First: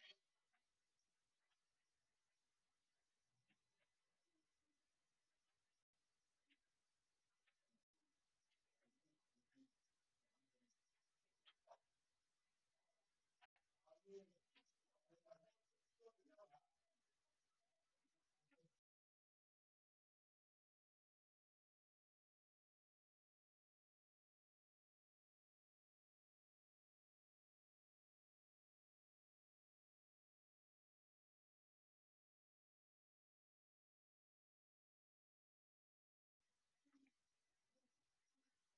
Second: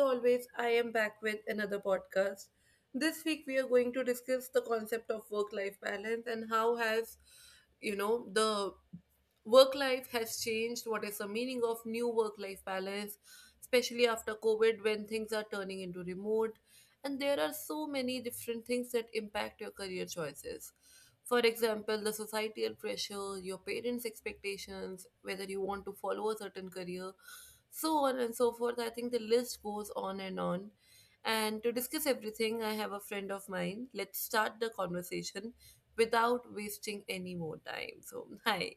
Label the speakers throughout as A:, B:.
A: always, I am back with another podcast. This week, we are going to discuss the concept of work life balance and how has, the work life has changed. What is the meaning of new work life balance, especially after COVID when things are turning into remote? And there are so many different things that impact your career choices. For example, the societal pressure, your parents' expectations, whether you want to follow a certain career, so on and so forth. I think the list goes on. And to discuss everything, I have a friend of mine. Let's start the conversation without wasting any more time. So, hi.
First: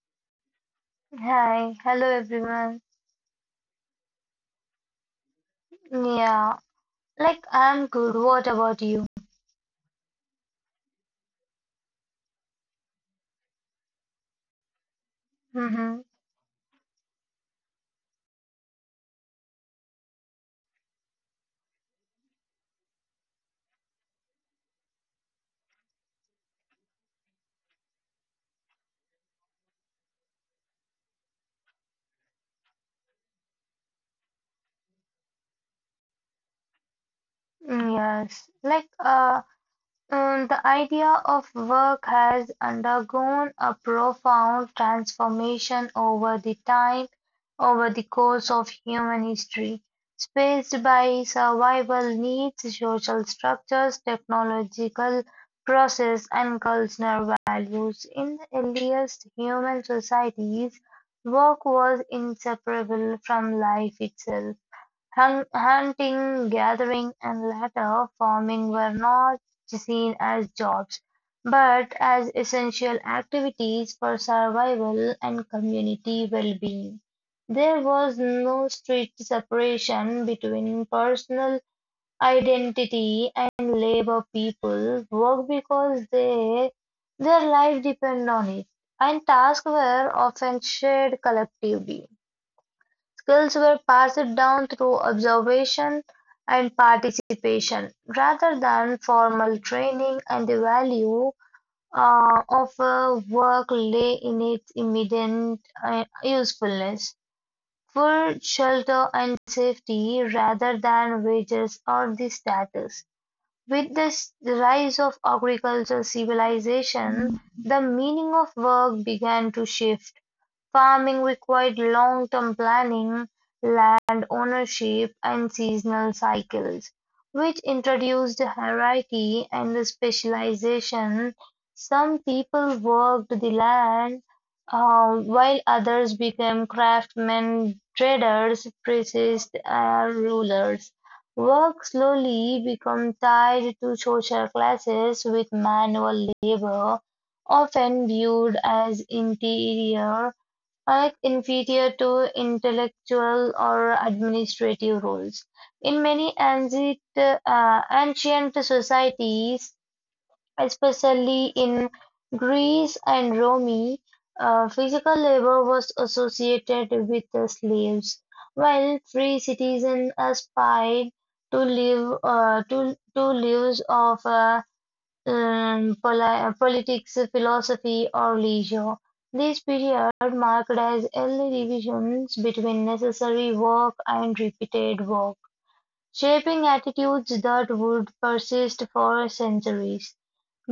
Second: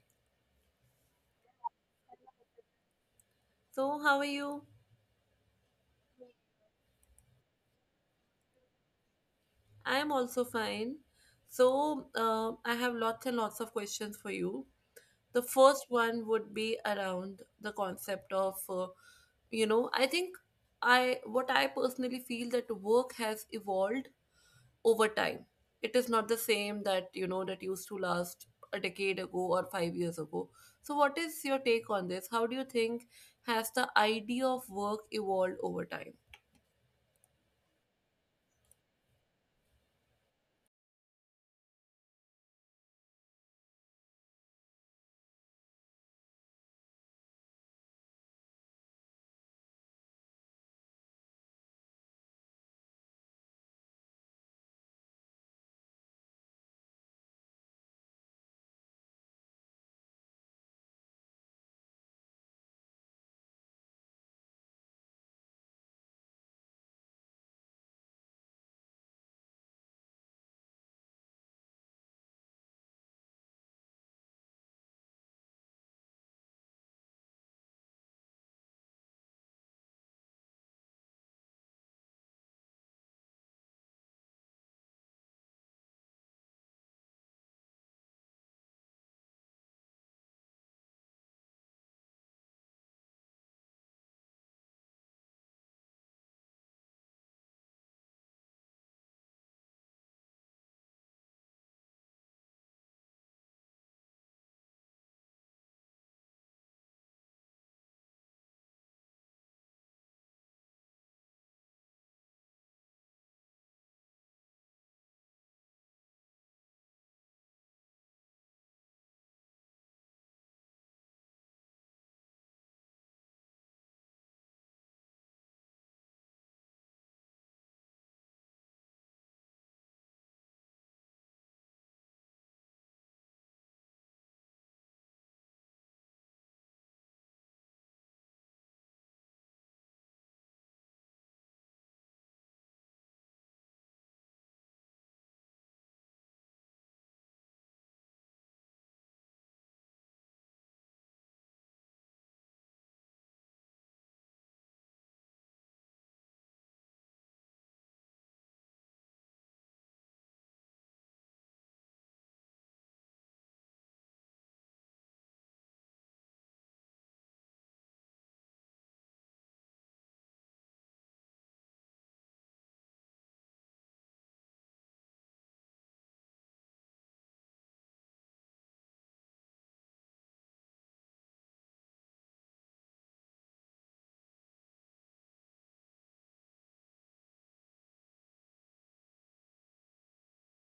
B: Hi, hello everyone.
A: So, how are you?
B: Yeah, I'm good. What about you?
A: I am also fine. So, I have lots and lots of questions for you. The first
B: Mm-hmm.
A: one would be around the concept of, I think, I what I personally feel, that work has evolved over time. It is not the same that you know that used to last a decade ago or 5 years ago. So, what is your take on this? How do you think has the idea of work evolved over time?
B: Yes, like uh, the idea of work has undergone a profound transformation over the time, over the course of human history, spaced by survival needs, social structures, technological process, and cultural values. In the earliest human societies, work was inseparable from life itself. Hunting, gathering, and later farming were not seen as jobs, but as essential activities for survival and community well-being. There was no strict separation between personal identity and labor. People worked because they their life depended on it, and tasks were often shared collectively. Skills were passed down through observation and participation, rather than formal training, and the value of a work lay in its immediate usefulness. Food, shelter, and safety rather than wages or the status. With the rise of agricultural civilization, the meaning of work began to shift. Farming required long-term planning, land ownership, and seasonal cycles, which introduced hierarchy and specialization. Some people worked the land, while others became craftsmen, traders, priests, and rulers. Work slowly became tied to social classes with manual labor, often viewed as inferior, are inferior to intellectual or administrative roles. In many ancient societies, especially in Greece and Rome, physical labor was associated with the slaves, while free citizens aspired to live to lives of politics, philosophy, or leisure. This period marked as early divisions between necessary work and repeated work, shaping attitudes that would persist for centuries.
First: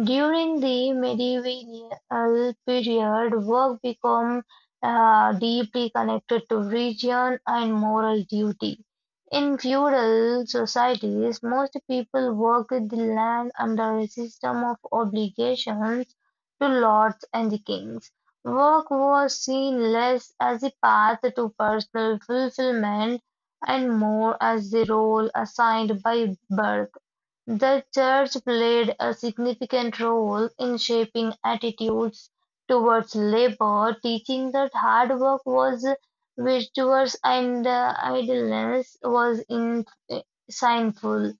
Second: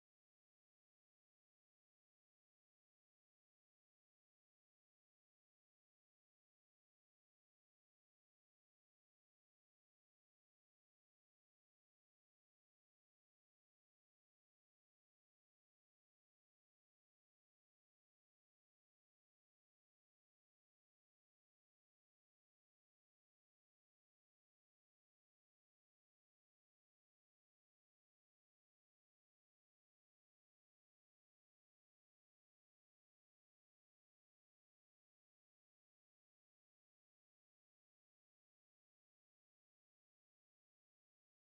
B: During the medieval period, work became deeply connected to religion and moral duty. In feudal societies, most people worked the land under a system of obligations to lords and the kings. Work was seen less as a path to personal fulfillment and more as the role assigned by birth. The church played a significant role in shaping attitudes towards labor, teaching that hard work was virtuous and idleness was sinful.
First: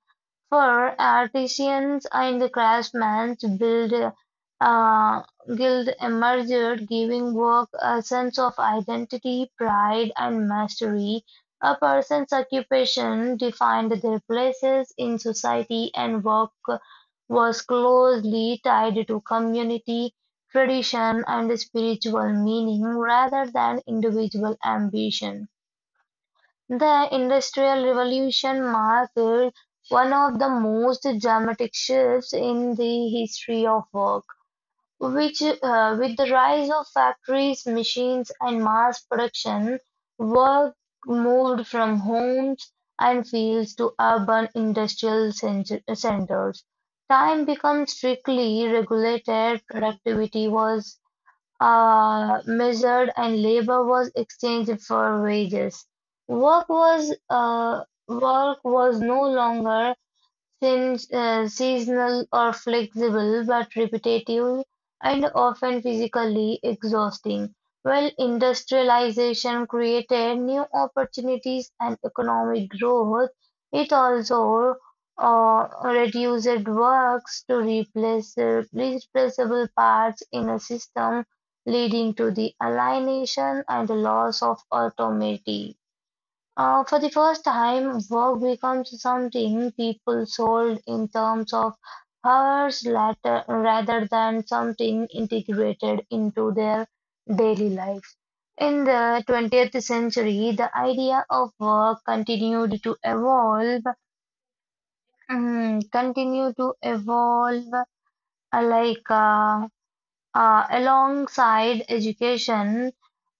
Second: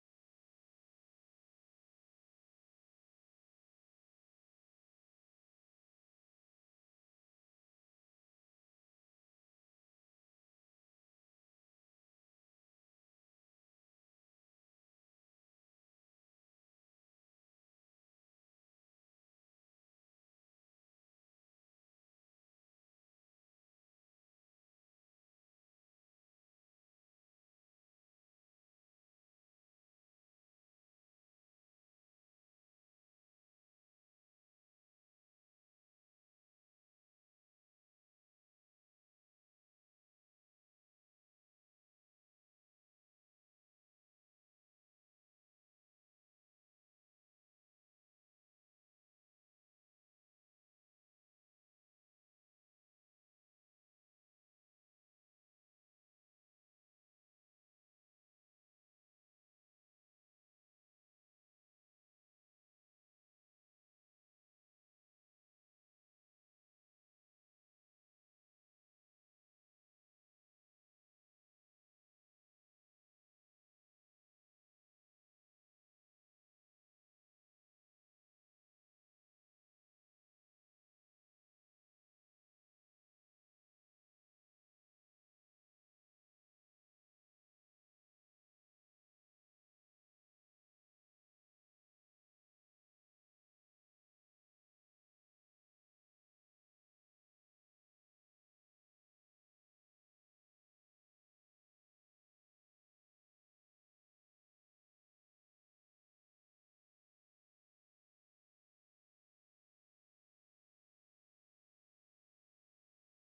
B: For artisans and craftsmen, uh, Guild emerged, giving work a sense of identity, pride, and mastery. A person's occupation defined their places in society, and work was closely tied to community, tradition, and spiritual meaning rather than individual ambition. The Industrial Revolution marked one of the most dramatic shifts in the history of work, which, with the rise of factories, machines, and mass production, work moved from homes and fields to urban centers. Time became strictly regulated, productivity was measured and labor was exchanged for wages. Work was uh, work was no longer since seasonal or flexible but repetitive and often physically exhausting, while industrialization created new opportunities and economic growth, it also reduced works to replaceable parts in a system, leading to the alienation and loss of autonomy. For the first time, work becomes something people sold in terms of hours later, rather than something integrated into their daily life. In the 20th century, the idea of work continued to evolve, mm, Continue to evolve like alongside education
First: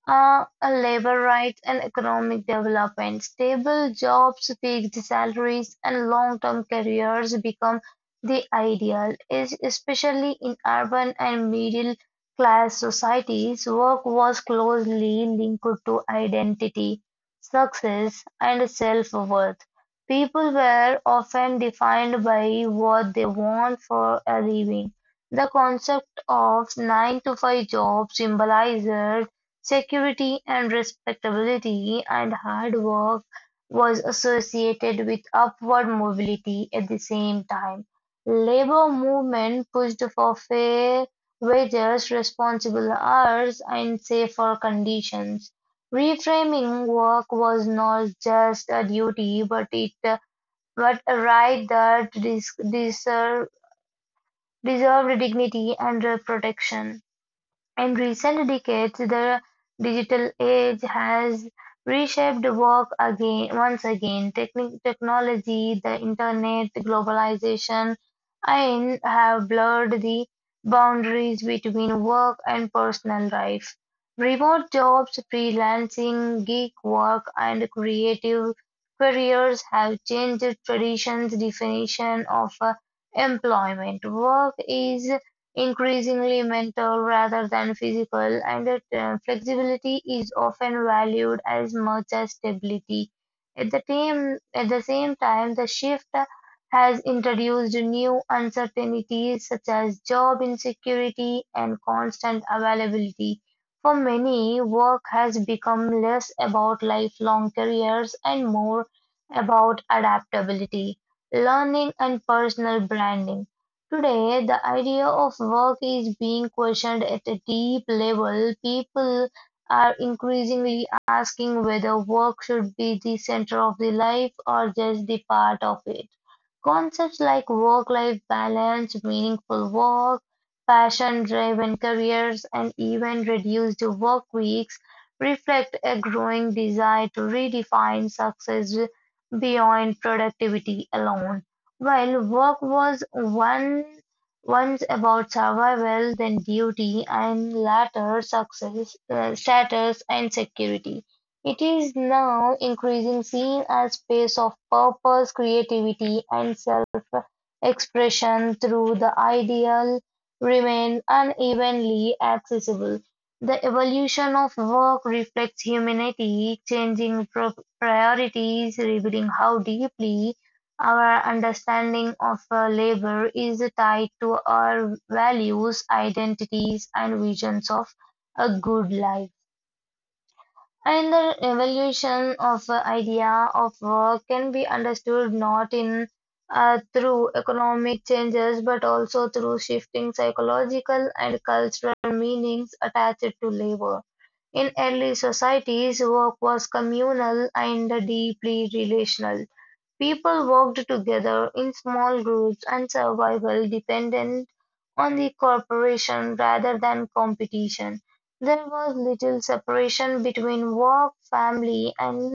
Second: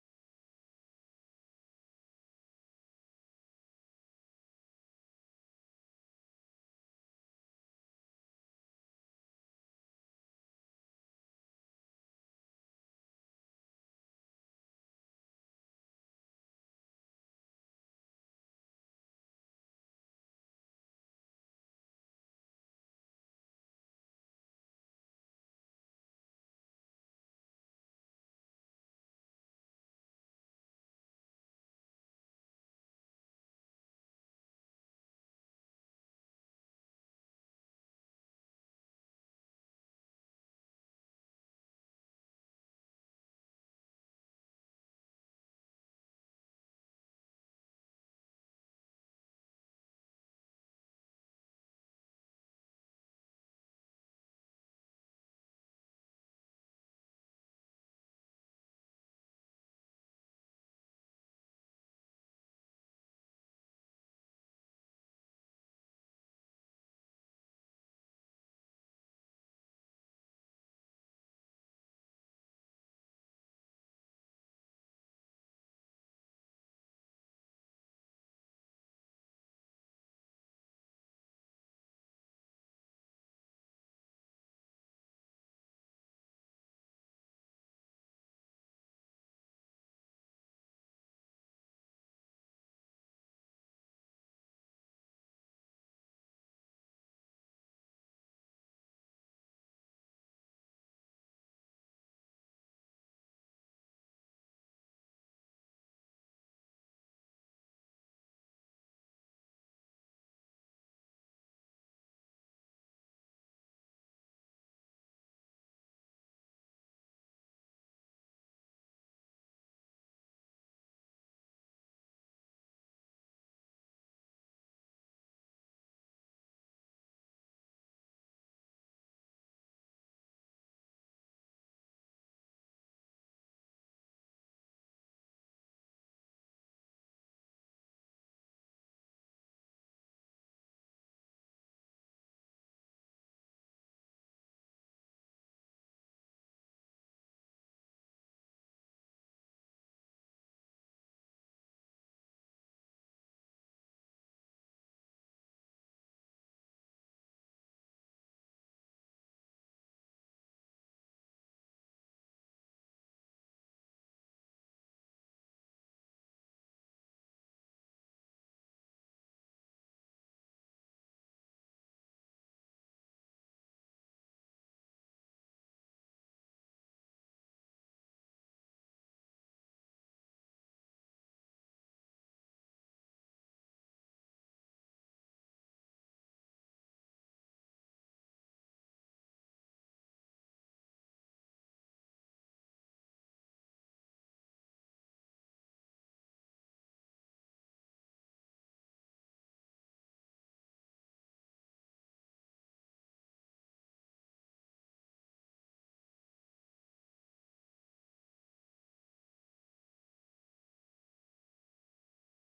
B: a labor rights and economic development. Stable jobs, fixed salaries, and long-term careers become the ideal, especially in urban and middle-class societies. Work was closely linked to identity, success, and self-worth. People were often defined by what they want for a living. The concept of 9 to 5 job symbolizes security and respectability and hard work was associated with upward mobility at the same time. Labor movement pushed for fair wages, responsible hours, and safer conditions. Reframing work was not just a duty, but a right that deserved dignity and protection. In recent decades, the digital age has reshaped once again. Technology, the internet, globalization, and have blurred the boundaries between work and personal life. Remote jobs, freelancing, gig work, and creative careers have changed traditions' definition of employment. Work is increasingly mental rather than physical, and that flexibility is often valued as much as stability. At the same time, the shift has introduced new uncertainties such as job insecurity and constant availability. For many, work has become less about lifelong careers and more about adaptability, learning, and personal branding. Today, the idea of work is being questioned at a deep level. People are increasingly asking whether work should be the center of the life or just the part of it. Concepts like work-life balance, meaningful work, passion-driven careers, and even reduced work weeks reflect a growing desire to redefine success beyond productivity alone. While work was one, Once about survival, then duty, and later success, status, and security. It is now increasingly seen as a space of purpose, creativity, and self-expression, through the ideal remain unevenly accessible. The evolution of work reflects humanity, changing priorities, revealing how deeply our understanding of labor is tied to our values, identities, and visions of a good life. And the evolution of the idea of work can be understood not in through economic changes but also through shifting psychological and cultural meanings attached to labor. In early societies, work was communal and deeply relational. People worked together in small groups and survival depended on the cooperation rather than competition. There was little separation between work, family, and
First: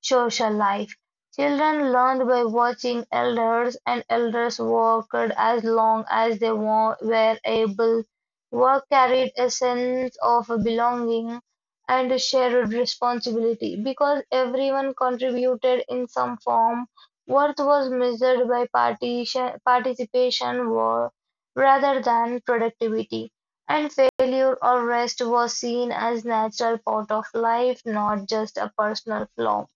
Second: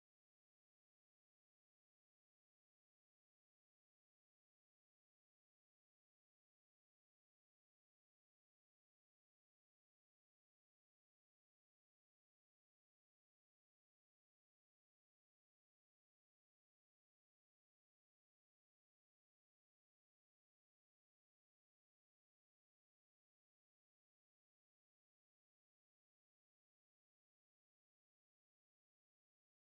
B: social life. Children learned by watching elders, and elders worked as long as they were able. Work carried a sense of belonging and a shared responsibility. Because everyone contributed in some form, worth was measured by participation rather than productivity. And failure or rest was seen as natural part of life, not just a personal flaw.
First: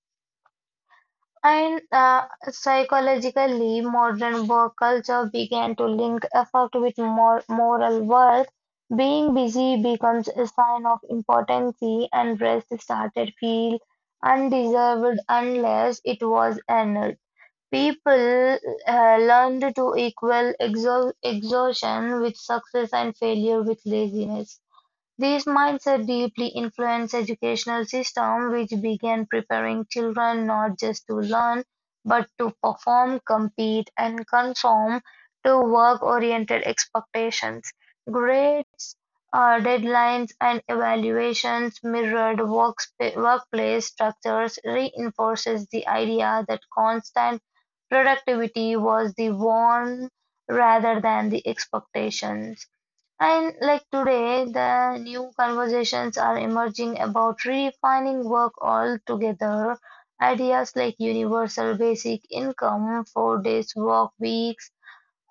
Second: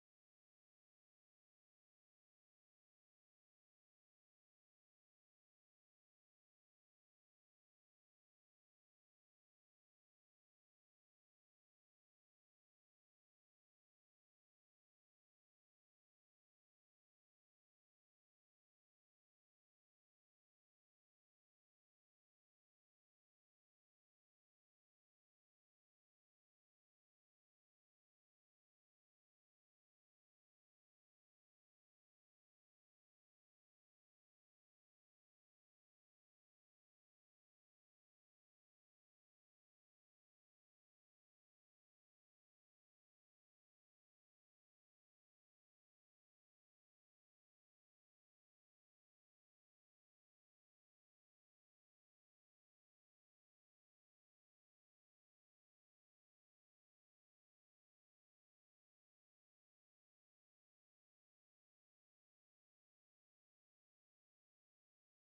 B: And Psychologically, modern work culture began to link effort with moral worth. Being busy becomes a sign of importance, and rest started feel undeserved unless it was earned. People learned to equal exo exhaustion with success and failure with laziness. This mindset deeply influenced educational systems which began preparing children not just to learn, but to perform, compete, and conform to work-oriented expectations. Grades, deadlines, and evaluations mirrored workplace structures reinforces the idea that constant productivity was the norm rather than the expectations. And like today, the new conversations are emerging about redefining work altogether. Ideas like universal basic income, 4 days work weeks,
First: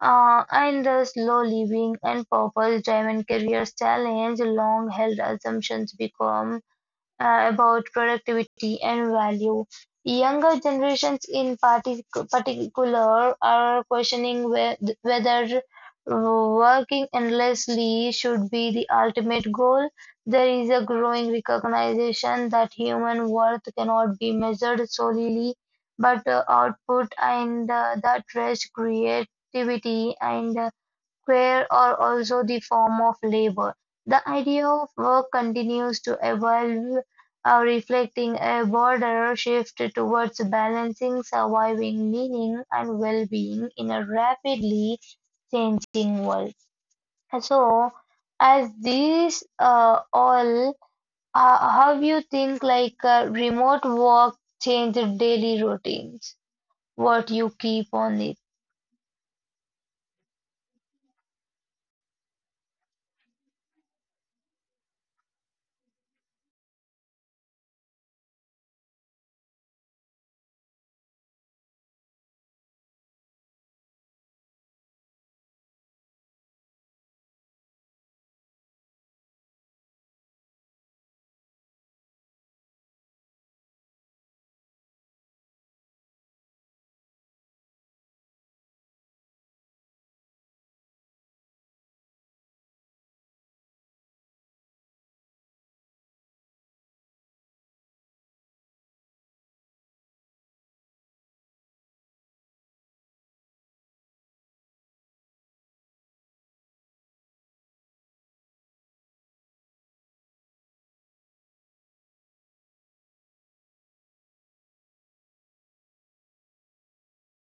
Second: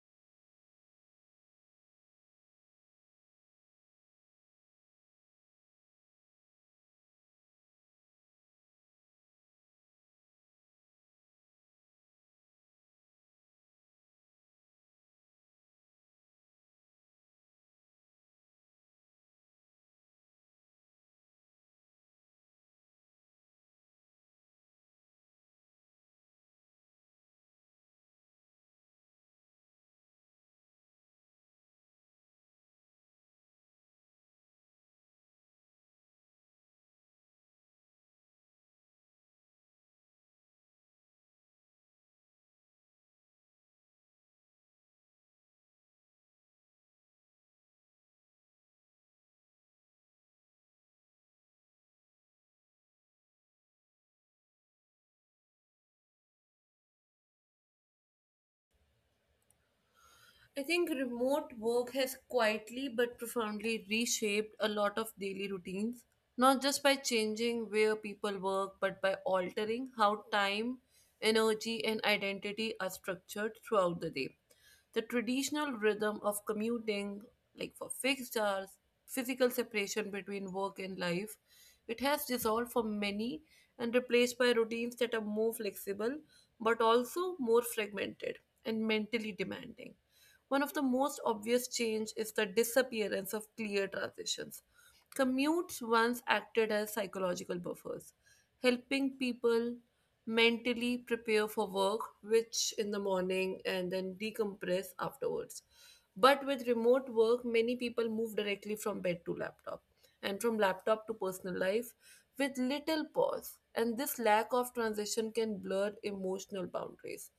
B: and the slow living and purpose driven careers challenge long held assumptions become about productivity and value. Younger generations, in particular, are questioning whether working endlessly should be the ultimate goal. There is a growing recognition that human worth cannot be measured solely but output and that rest, creativity, and care are also the form of labor. The idea of work continues to evolve, reflecting a broader shift towards balancing surviving meaning and well-being in a rapidly changing world. So, as these uh, all, how you think remote work changed daily routines? What you keep on it?
A: I think remote work has quietly but profoundly reshaped a lot of daily routines, not just by changing where people work, but by altering how time, energy, and identity are structured throughout the day. The traditional rhythm of commuting, like for fixed hours, physical separation between work and life, it has dissolved for many and replaced by routines that are more flexible but also more fragmented and mentally demanding. One of the most obvious change is the disappearance of clear transitions. Commutes once acted as psychological buffers, helping people mentally prepare for work, which in the morning, and then decompress afterwards. But with remote work, many people move directly from bed to laptop, and from laptop to personal life, with little pause. And this lack of transition can blur emotional boundaries,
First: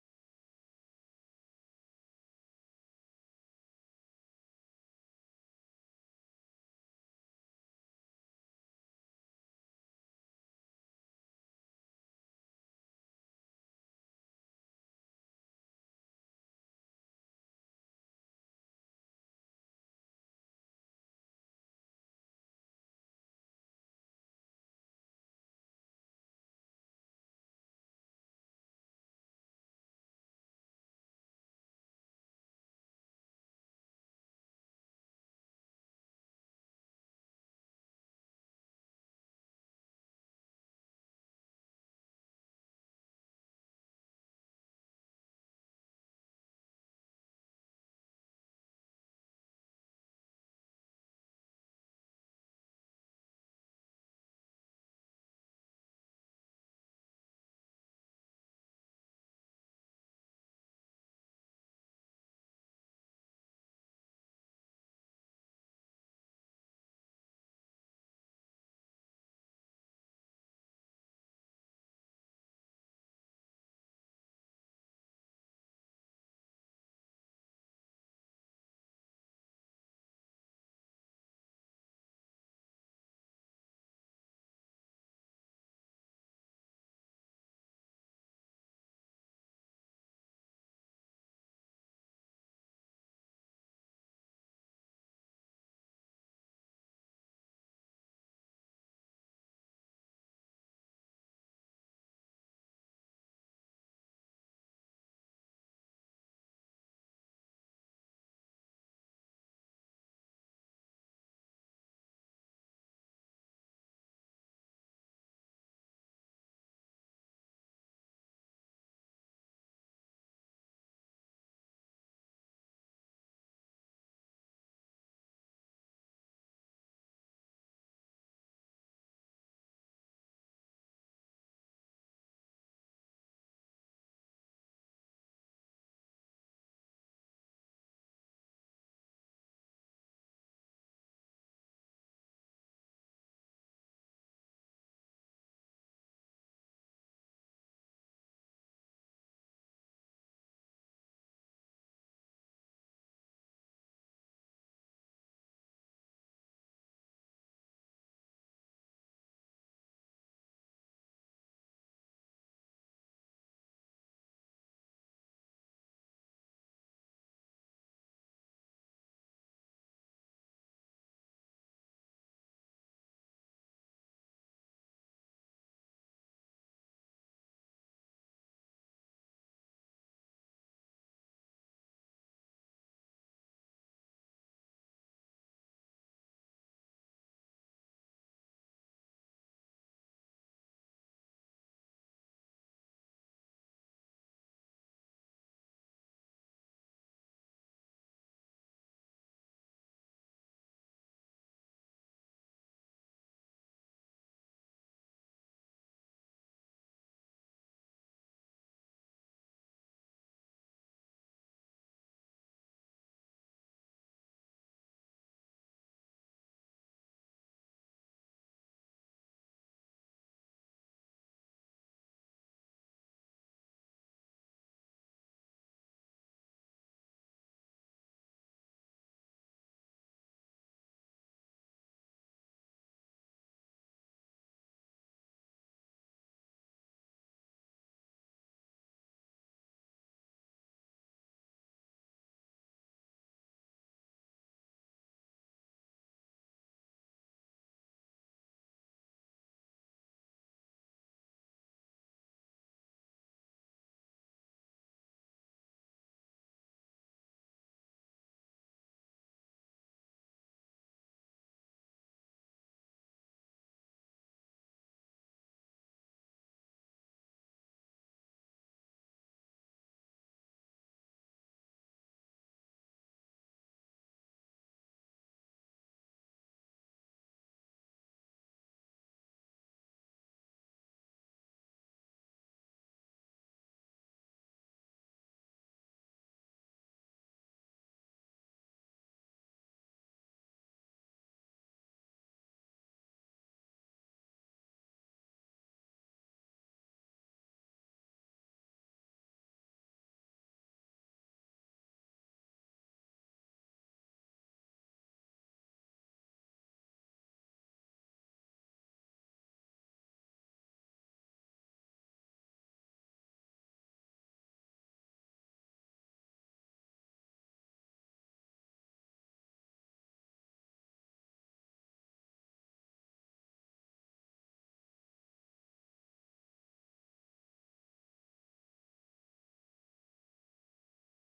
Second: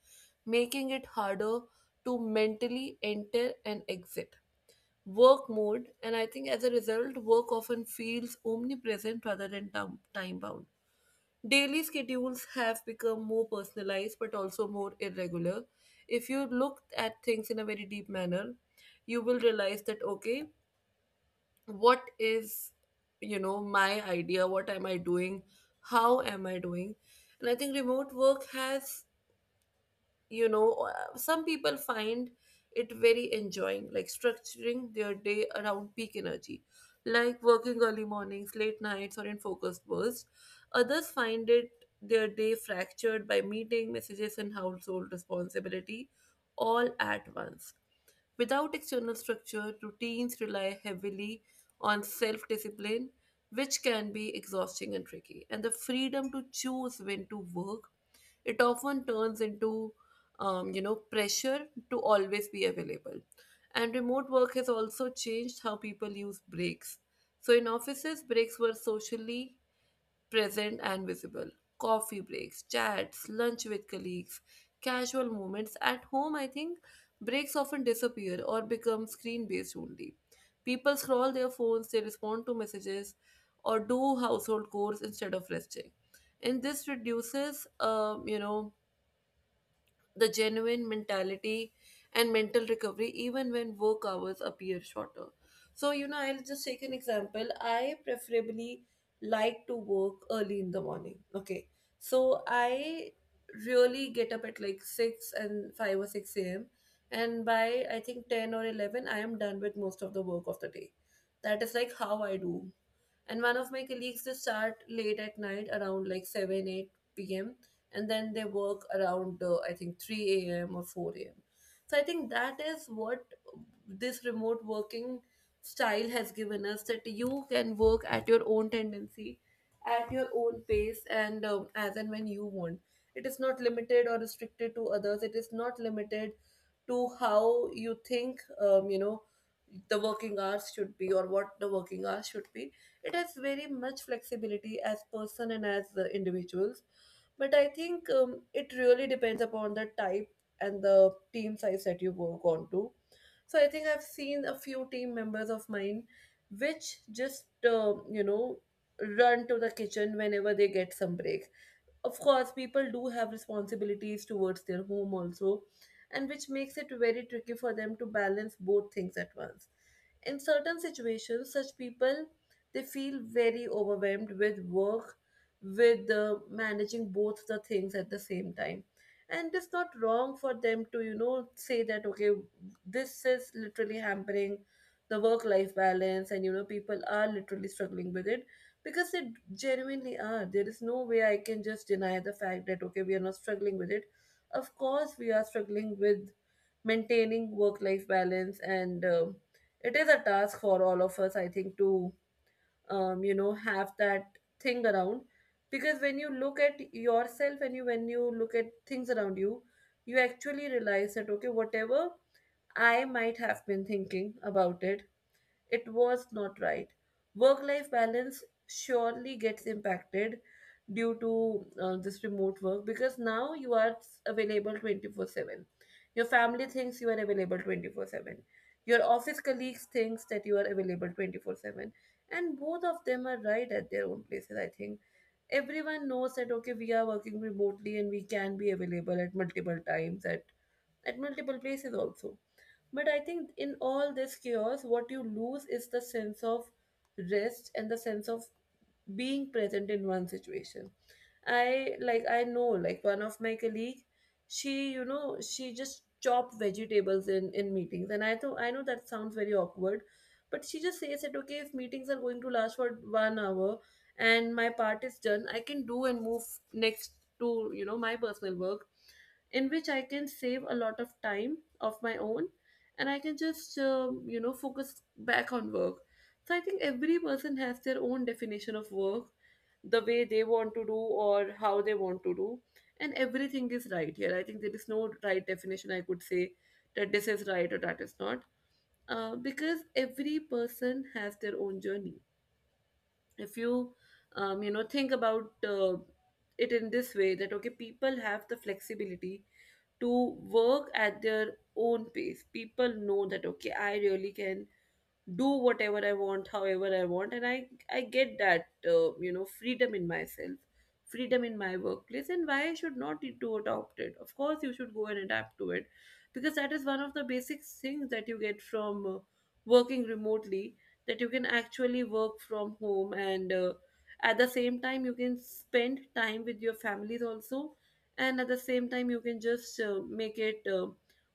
A: making it harder to mentally enter and exit work mode. And I think, as a result, work often feels omnipresent rather than time bound. Daily schedules have become more personalized but also more irregular. If you look at things in a very deep manner, you will realize that, okay, what is my idea? What am I doing? How am I doing? And I think remote work has, some people find it very enjoying, like structuring their day around peak energy, like working early mornings, late nights, or in focused bursts. Others find it, their day fractured by meeting messages and household responsibility, all at once. Without external structure, routines rely heavily on self discipline, which can be exhausting and tricky. And the freedom to choose when to work, it often turns into, pressure to always be available. And remote work has also changed how people use breaks. So in offices, breaks were socially present and visible: coffee breaks, chats, lunch with colleagues, casual moments. At home, I think, breaks often disappear or become screen based only. People scroll their phones, they respond to messages, or do household chores instead of resting. And this reduces, the genuine mentality and mental recovery, even when work hours appear shorter. So, I'll just take an example. I preferably like to work early in the morning. Okay. So I really get up at like 6, and 5 or 6 a.m. And by, I think, 10 or 11, I am done with most of the work of the day. That is like how I do. And one of my colleagues, they start late at night around like 7, 8 p.m., and then they work around, I think, 3 a.m. or 4 a.m. So I think that is what this remote working style has given us, that you can work at your own tendency, at your own pace, and, as and when you want. It is not limited or restricted to others, it is not limited to how you think, um, you know the working hours should be or what the working hours should be. It has very much flexibility as person and as individuals. But I think, it really depends upon the type and the team size that you work on to. So I think I've seen a few team members of mine, which just, run to the kitchen whenever they get some break. Of course, people do have responsibilities towards their home also, and which makes it very tricky for them to balance both things at once. In certain situations, such people, they feel very overwhelmed with work, with managing both the things at the same time. And it's not wrong for them to say that, okay, this is literally hampering the work life balance, and people are literally struggling with it, because they genuinely are. There is no way I can just deny the fact that, okay, we are not struggling with it. Of course we are struggling with maintaining work life balance, and it is a task for all of us, I think, to have that thing around. Because when you look at yourself, and you when you look at things around you, you actually realize that, okay, whatever I might have been thinking about it, was not right. Work life balance surely gets impacted due to this remote work, because now you are available 24/7. Your family thinks you are available 24/7. Your office colleagues thinks that you are available 24/7. And both of them are right at their own places. I think everyone knows that, okay, we are working remotely and we can be available at multiple times, at multiple places also. But I think in all this chaos, what you lose is the sense of rest and the sense of being present in one situation. I Like, I know, like, one of my colleague, she you know she just chopped vegetables in meetings, and I thought, I know that sounds very awkward, but she just says that, okay, if meetings are going to last for 1 hour and my part is done, I can do and move next to my personal work, in which I can save a lot of time of my own. And I can just, focus back on work. So I think every person has their own definition of work, the way they want to do or how they want to do. And everything is right here. I think there is no right definition, I could say that this is right or that is not. Because every person has their own journey. If you, think about it in this way, that, okay, people have the flexibility to work at their own pace. People know that, okay, I really can do whatever I want, however I want, and I get that freedom in myself, freedom in my workplace, and why I should not need to adopt it. Of course, you should go and adapt to it, because that is one of the basic things that you get from working remotely. That you can actually work from home, and at the same time you can spend time with your families also, and at the same time you can just make it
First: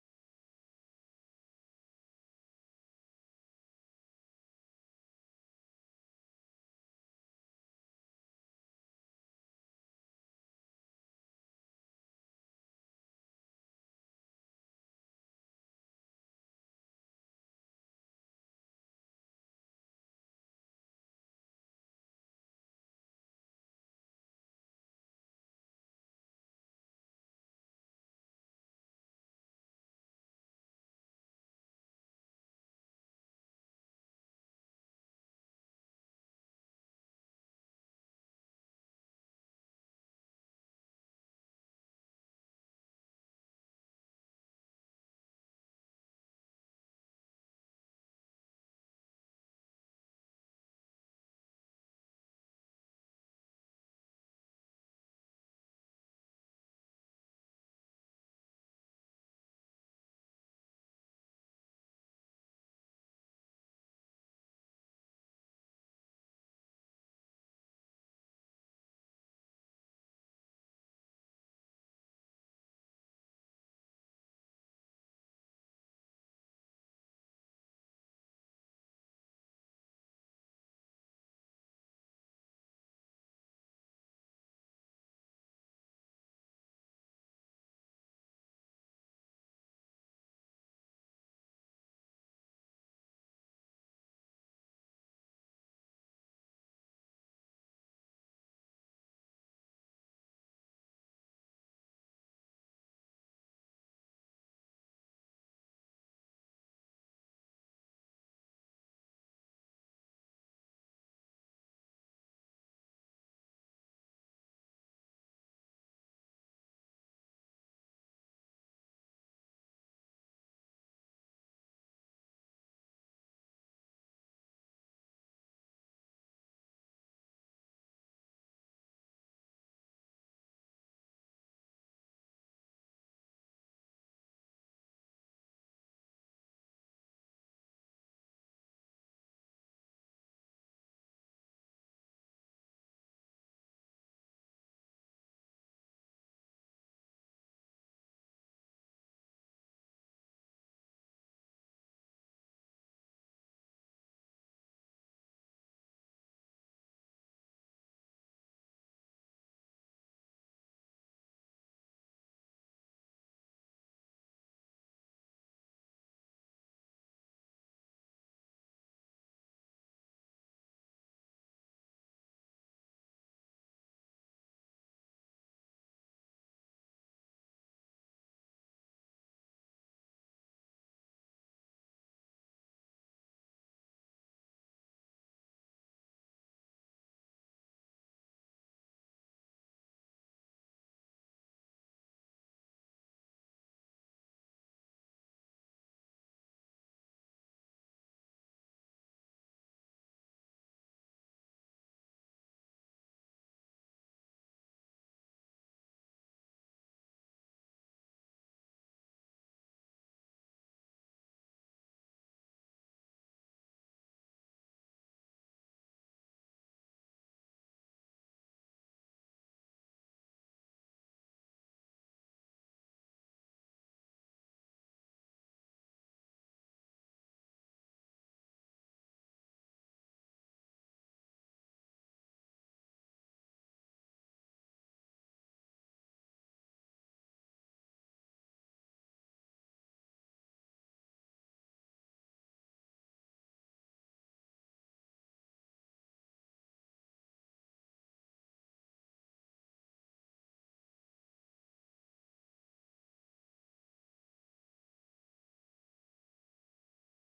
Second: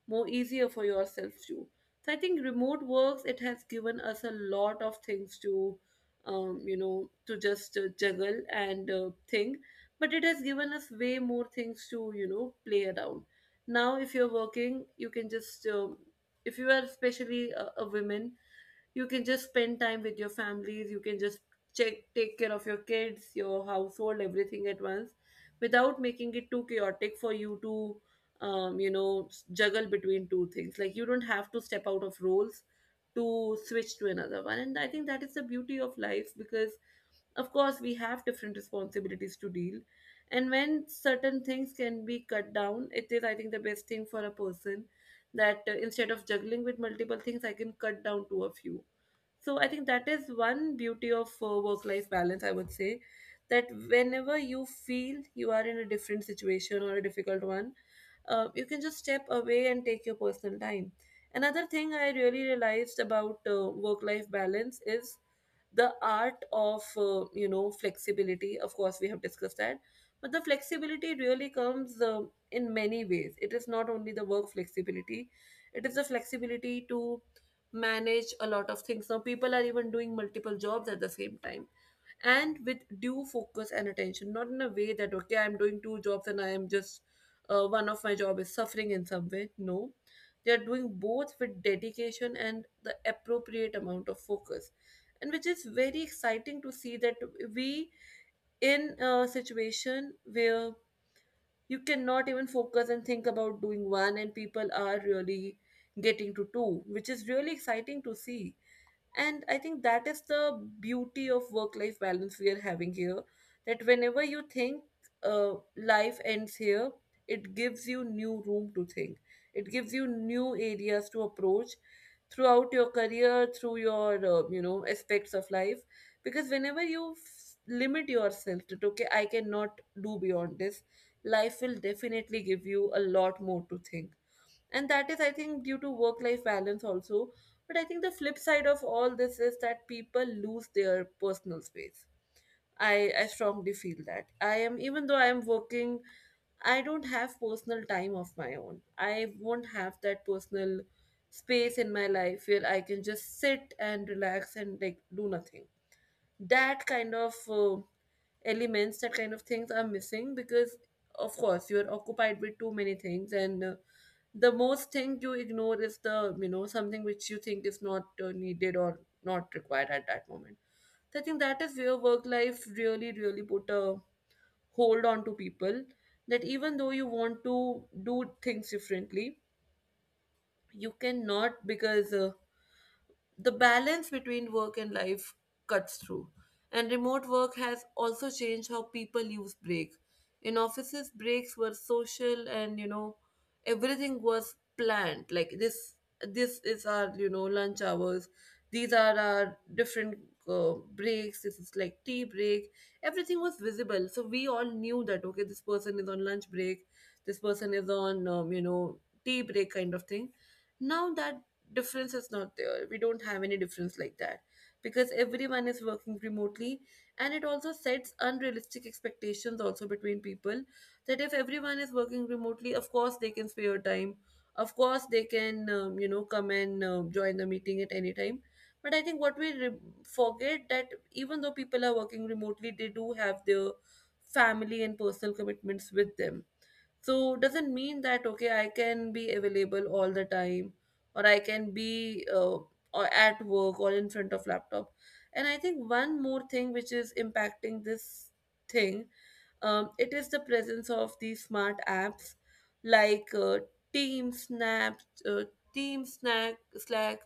A: more easier for yourself too. So I think remote works, it has given us a lot of things to, just juggle and think, but it has given us way more things to play around. Now, if you're working, you can just if you are especially a woman, you can just spend time with your families. You can just check take care of your kids, your household, everything at once without making it too chaotic for you to juggle between two things. Like, you don't have to step out of roles to switch to another one, and I think that is the beauty of life, because of course we have different responsibilities to deal, and when certain things can be cut down, it is, I think, the best thing for a person, that instead of juggling with multiple things, I can cut down to a few. So I think that is one beauty of work life balance, I would say, that whenever you feel you are in a different situation or a difficult one, you can just step away and take your personal time. Another thing I really realized about work life balance is the art of flexibility. Of course, we have discussed that, but the flexibility really comes in many ways. It is not only the work flexibility, it is the flexibility to manage a lot of things. Now people are even doing multiple jobs at the same time, and with due focus and attention, not in a way that okay, I'm doing two jobs and I am just one of my job is suffering in some way. No, they are doing both with dedication and the appropriate amount of focus, and which is very exciting to see, that we in a situation where you cannot even focus and think about doing one, and people are really getting to two, which is really exciting to see. And I think that is the beauty of work life balance we are having here, that whenever you think life ends here, it gives you new room to think, it gives you new areas to approach throughout your career, through your aspects of life. Because whenever you limit yourself to okay, I cannot do beyond this, life will definitely give you a lot more to think, and that is, I think, due to work life balance also. But I think the flip side of all this is that people lose their personal space. I strongly feel that I am, even though I am working, I don't have personal time of my own. I won't have that personal space in my life where I can just sit and relax and like do nothing. That kind of elements, that kind of things are missing, because of course you're occupied with too many things, and the most thing you ignore is the, you know, something which you think is not needed or not required at that moment. So I think that is where work life really really put a hold on to people, that even though you want to do things differently, you cannot, because the balance between work and life cuts through. And remote work has also changed how people use break. In offices, breaks were social and, you know, everything was planned. Like this is our, you know, lunch hours. These are our different breaks. This is like tea break. Everything was visible, so we all knew that okay, this person is on lunch break. This person is on tea break kind of thing. Now that difference is not there. We don't have any difference like that because everyone is working remotely, and it also sets unrealistic expectations also between people, that if everyone is working remotely, of course they can spare time, of course they can come and join the meeting at any time. But I think what we forget that even though people are working remotely, they do have their family and personal commitments with them. So doesn't mean that okay, I can be available all the time, or I can be or at work or in front of laptop. And I think one more thing which is impacting this thing, it is the presence of these smart apps, like Team Snap, uh, Team Snack, Slack,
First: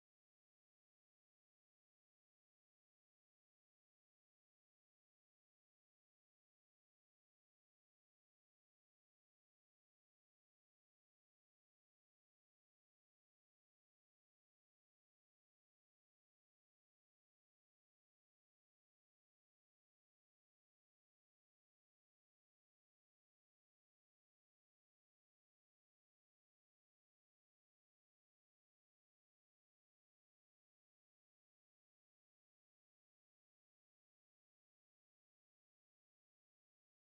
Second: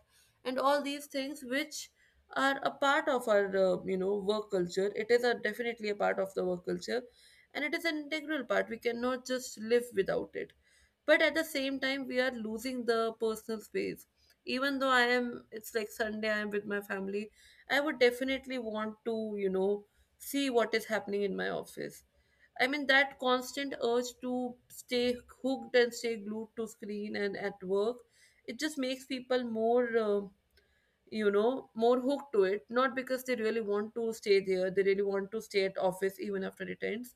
A: and all these things which are a part of our work culture. It is a, definitely a part of the work culture, and it is an integral part. We cannot just live without it, but at the same time, we are losing the personal space. Even though I am, it's like Sunday I am with my family, I would definitely want to, you know, see what is happening in my office. I mean, that constant urge to stay hooked and stay glued to screen and at work, it just makes people more more hooked to it. Not because they really want to stay there, they really want to stay at office even after it ends,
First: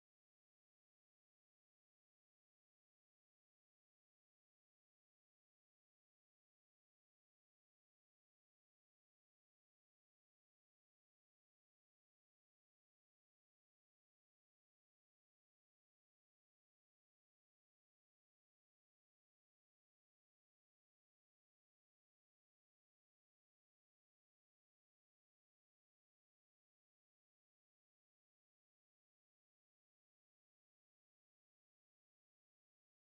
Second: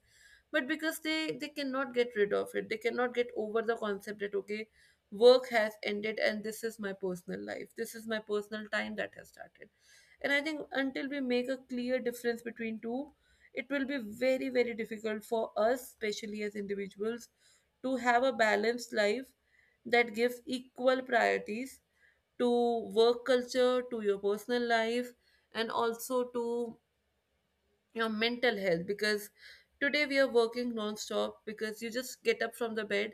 A: but because they cannot get rid of it. They cannot get over the concept that okay, work has ended and this is my personal life, this is my personal time that has started. And I think until we make a clear difference between two, it will be very very difficult for us, especially as individuals, to have a balanced life that gives equal priorities to work culture, to your personal life, and also to your mental health. Because today we are working non-stop, because you just get up from the bed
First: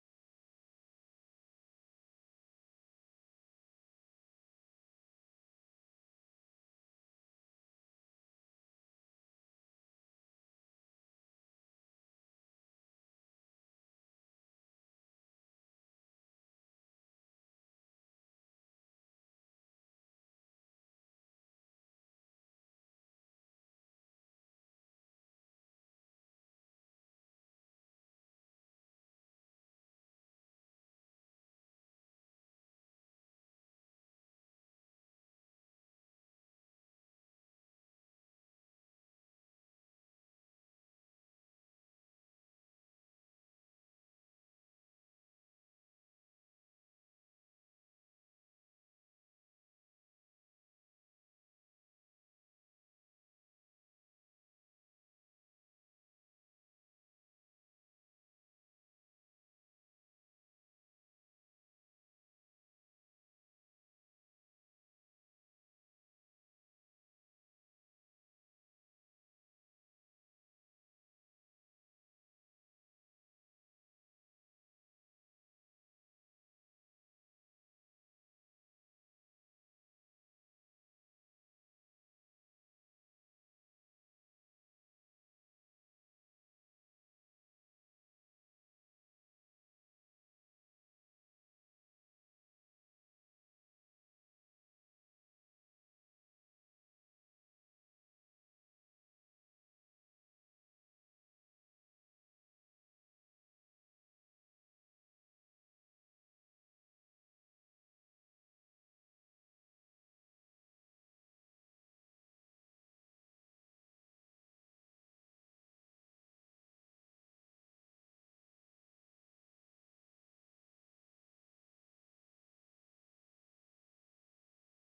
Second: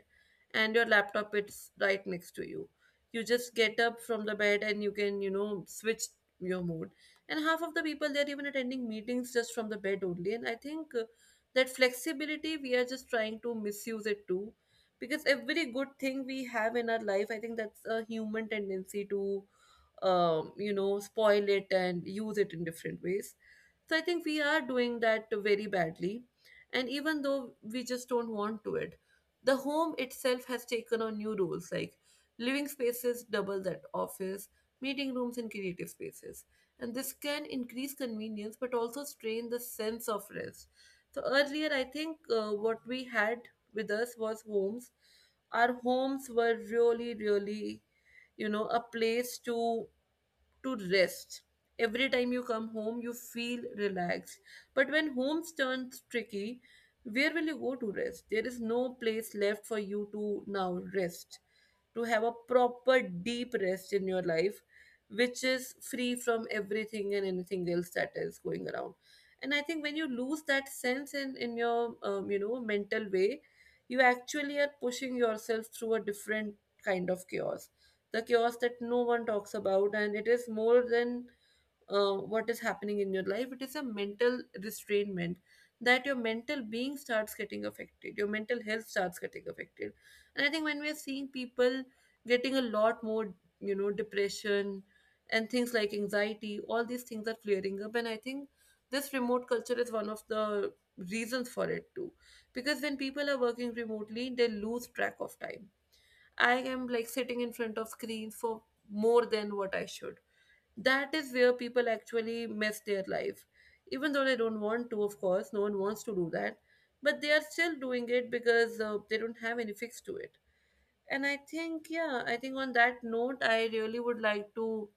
A: and your laptop is right next to you. You just get up from the bed and you can, you know, switch your mood, and half of the people, they're even attending meetings just from the bed only. And I think that flexibility we are just trying to misuse it too, because every good thing we have in our life, I think that's a human tendency to spoil it and use it in different ways. So I think we are doing that very badly. And even though we just don't want to it, the home itself has taken on new roles, like living spaces double that office, meeting rooms and creative spaces. And this can increase convenience but also strain the sense of rest. So earlier I think what we had with us was homes. Our homes were really, really, you know, a place to rest. Every time you come home, you feel relaxed. But when homes turns tricky, where will you go to rest? There is no place left for you to now rest, to have a proper deep rest in your life, which is free from everything and anything else that is going around. And I think when you lose that sense in your mental way, you actually are pushing yourself through a different kind of chaos. The chaos that no one talks about, and it is more than what is happening in your life. It is a mental restrainment, that your mental being starts getting affected, your mental health starts getting affected. And I think when we're seeing people getting a lot more, you know, depression and things like anxiety, all these things are clearing up, and I think this remote culture is one of the reasons for it too. Because when people are working remotely, they lose track of time. I am like sitting in front of screens for more than what I should. That is where people actually mess their life. Even though they don't want to, of course, no one wants to do that, but they are still doing it because they don't have any fix to it. And I think, yeah, I think on that note, I really would like to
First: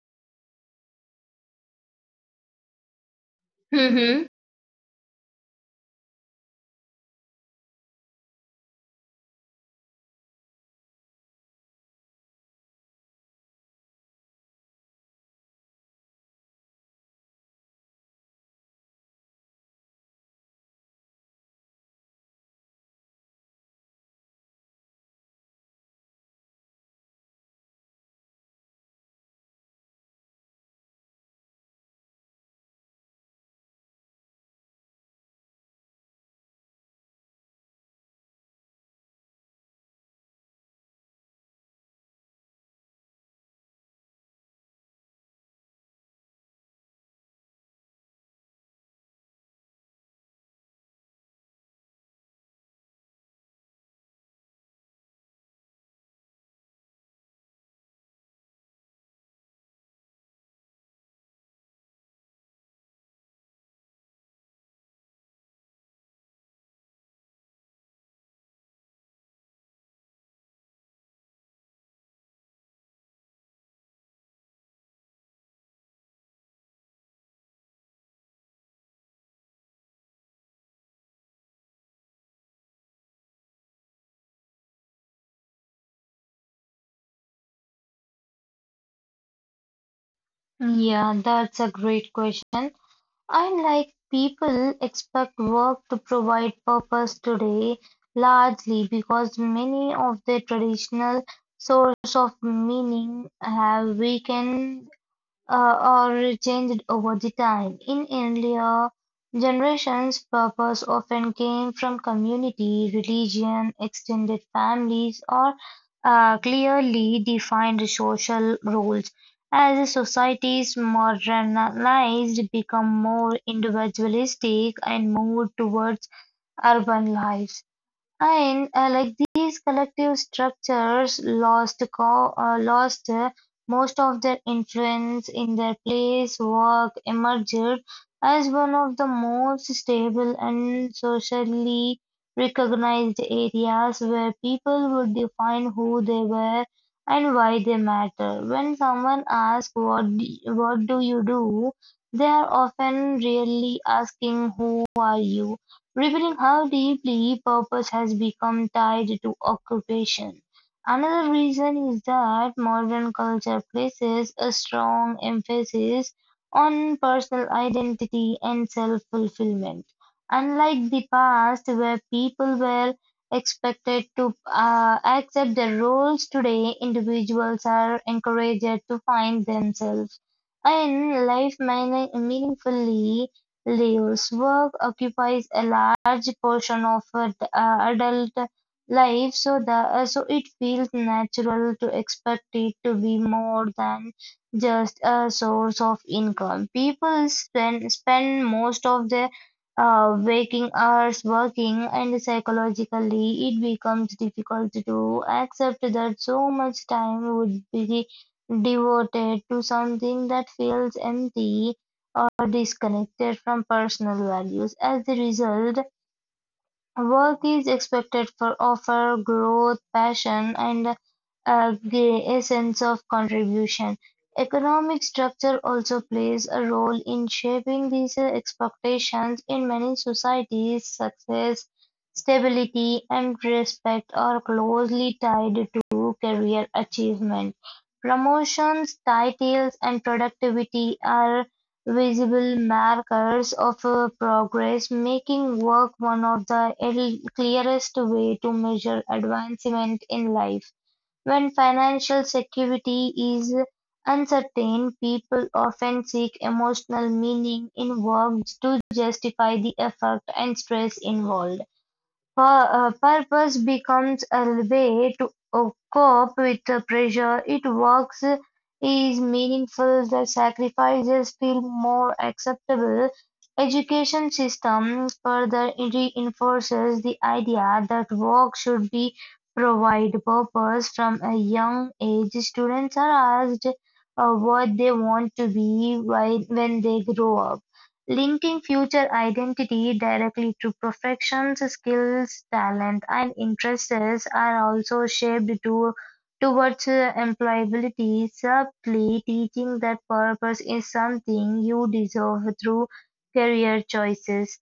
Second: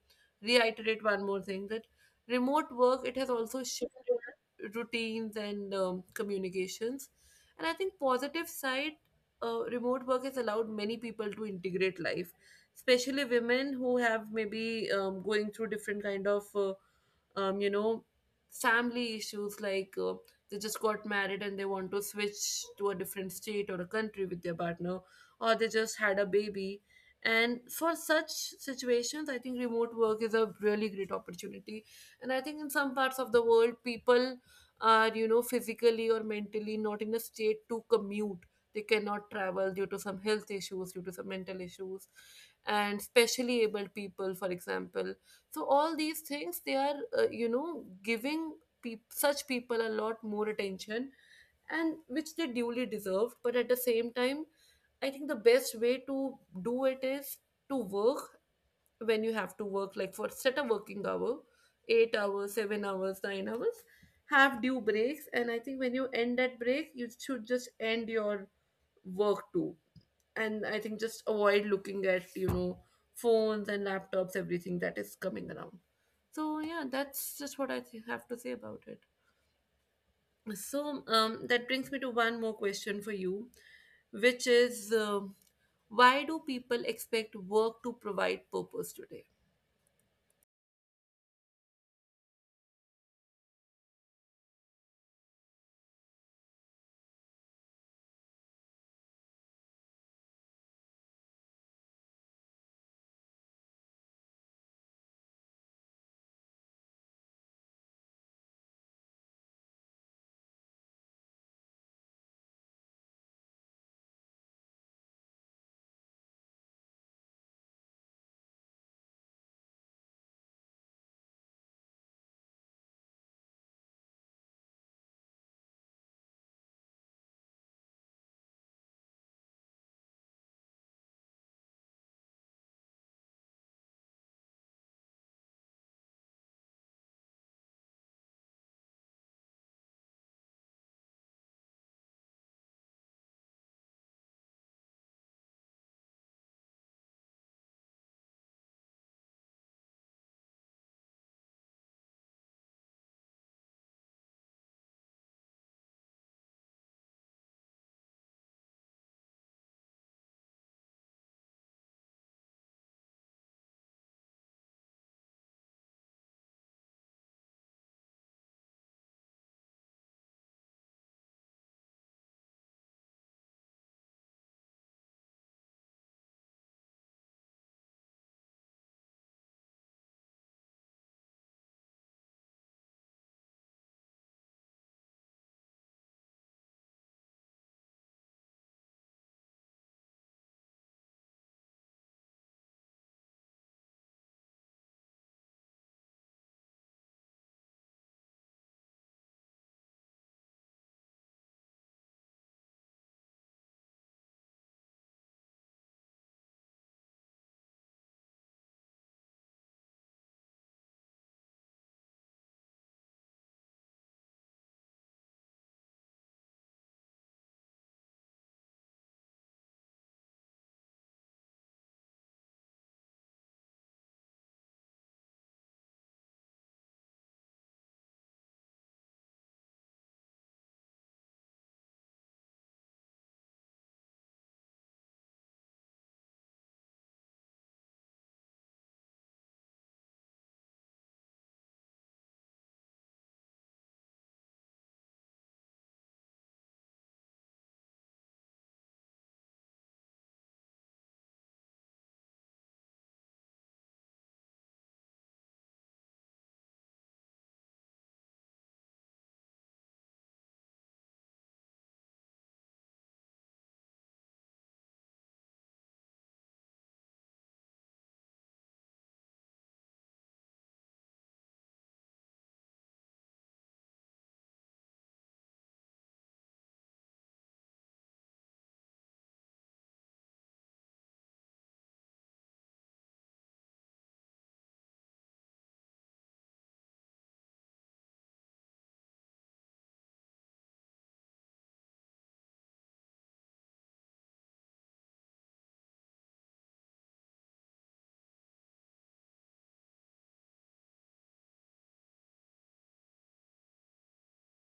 A: reiterate one more thing, that remote work, it has also
B: Mm-hmm.
A: shifted routines and communications. And I think positive side, remote work has allowed many people to integrate life, especially women who have maybe going through different kind of, um, you know, family issues, like they just got married and they want to switch to a different state or a country with their partner, or they just had a baby. And for such situations, I think remote work is a really great opportunity. And I think in some parts of the world, people are, you know, physically or mentally not in a state to commute. They cannot travel due to some health issues, due to some mental issues, and specially abled people, for example. So all these things, they are giving peop such people a lot more attention, and which they duly deserved. But at the same time, I think the best way to do it is to work when you have to work, like for set a working hour, 8 hours, 7 hours, 9 hours, have due breaks. And I think when you end that break, you should just end your work too. And I think just avoid looking at, you know, phones and laptops, everything that is coming around. So yeah, that's just what I have to say about it. So that brings me to one more question for you, which is why do people expect work to provide purpose today?
B: Yeah, that's a great question. Unlike people expect work to provide purpose today, largely because many of the traditional sources of meaning have weakened or changed over the time. In earlier generations, purpose often came from community, religion, extended families, or clearly defined social roles. As societies modernized, become more individualistic and moved towards urban lives. And like These collective structures lost most of their influence in their place, work emerged as one of the most stable and socially recognized areas where people would define who they were and why they matter. When someone asks what do you do, they are often really asking who are you, revealing how deeply purpose has become tied to occupation. Another reason is that modern culture places a strong emphasis on personal identity and self fulfillment. Unlike the past, where people were expected to accept their roles, today individuals are encouraged to find themselves and life meaningfully Liu's work occupies a large portion of adult life, so the so it feels natural to expect it to be more than just a source of income. People spend most of their waking hours working, and psychologically, it becomes difficult to accept that so much time would be devoted to something that feels empty or disconnected from personal values. As a result, work is expected for offer growth, passion, and uh, a sense of contribution. Economic structure also plays a role in shaping these expectations. In many societies, success, stability, and respect are closely tied to career achievement. Promotions, titles, and productivity are visible markers of progress, making work one of the clearest way to measure advancement in life. When financial security is uncertain, people often seek emotional meaning in work to justify the effort and stress involved. Her Purpose becomes a way to cope with the pressure; it works is meaningful; the sacrifices feel more acceptable. Education system further reinforces the idea that work should be provide purpose from a young age. Students are asked what they want to be when they grow up. Linking future identity directly to professions, skills, talent, and interests are also shaped to towards employability, subtly teaching that purpose is something you deserve through career choices.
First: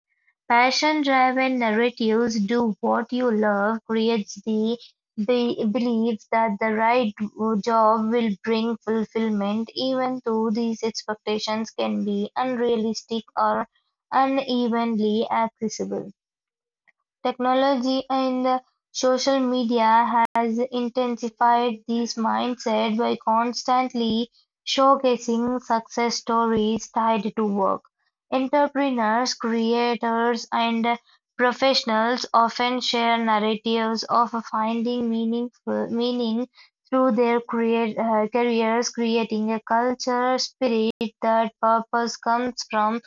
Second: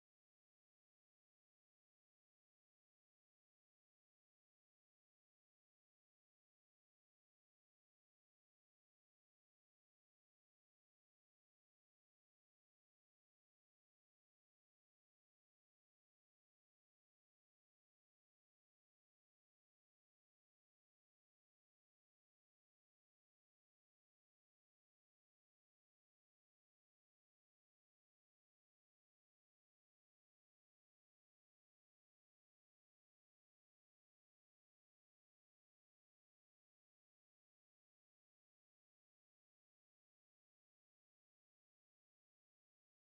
B: Passion-driven narratives "do what you love" creates the belief that the right job will bring fulfillment, even though these expectations can be unrealistic or unevenly accessible. Technology and the social media has intensified this mindset by constantly showcasing success stories tied to work. Entrepreneurs, creators, and professionals often share narratives of finding meaningful meaning through their careers, creating a culture spirit that purpose comes from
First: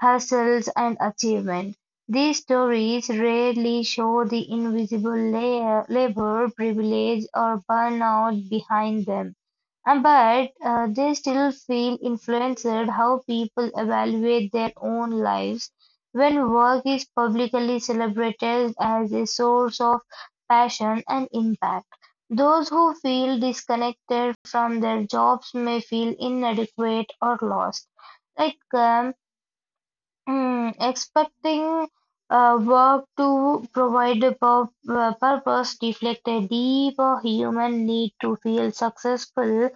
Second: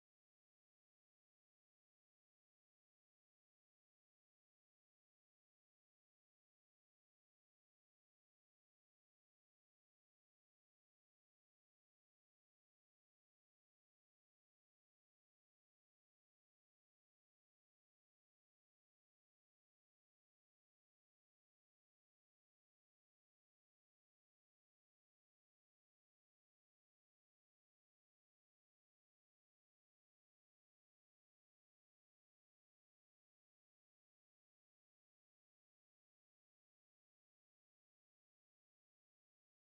B: hustles and achievement. These stories rarely show the invisible layer, labor, privilege, or burnout behind them. But they still feel influenced how people evaluate their own lives. When work is publicly celebrated as a source of passion and impact, those who feel disconnected from their jobs may feel inadequate or lost. Like um, Expecting work to provide a purpose reflect a deeper human need to feel successful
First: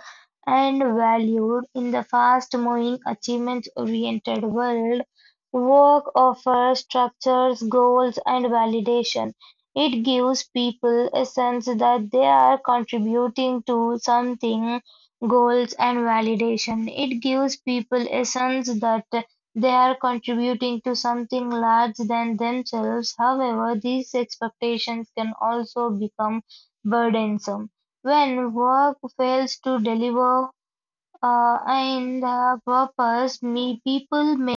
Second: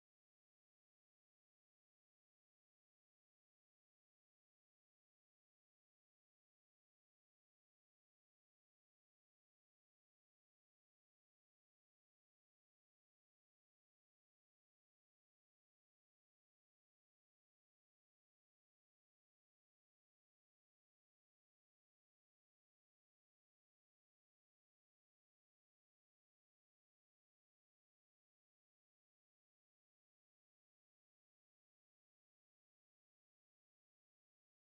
B: and valued in the fast-moving, achievement-oriented world. Work offers structures, goals, and validation. It gives people a sense that they are contributing to something, goals, and validation. It gives people a sense that they are contributing to something larger than themselves; however, these expectations can also become burdensome when work fails to deliver and the purpose me people may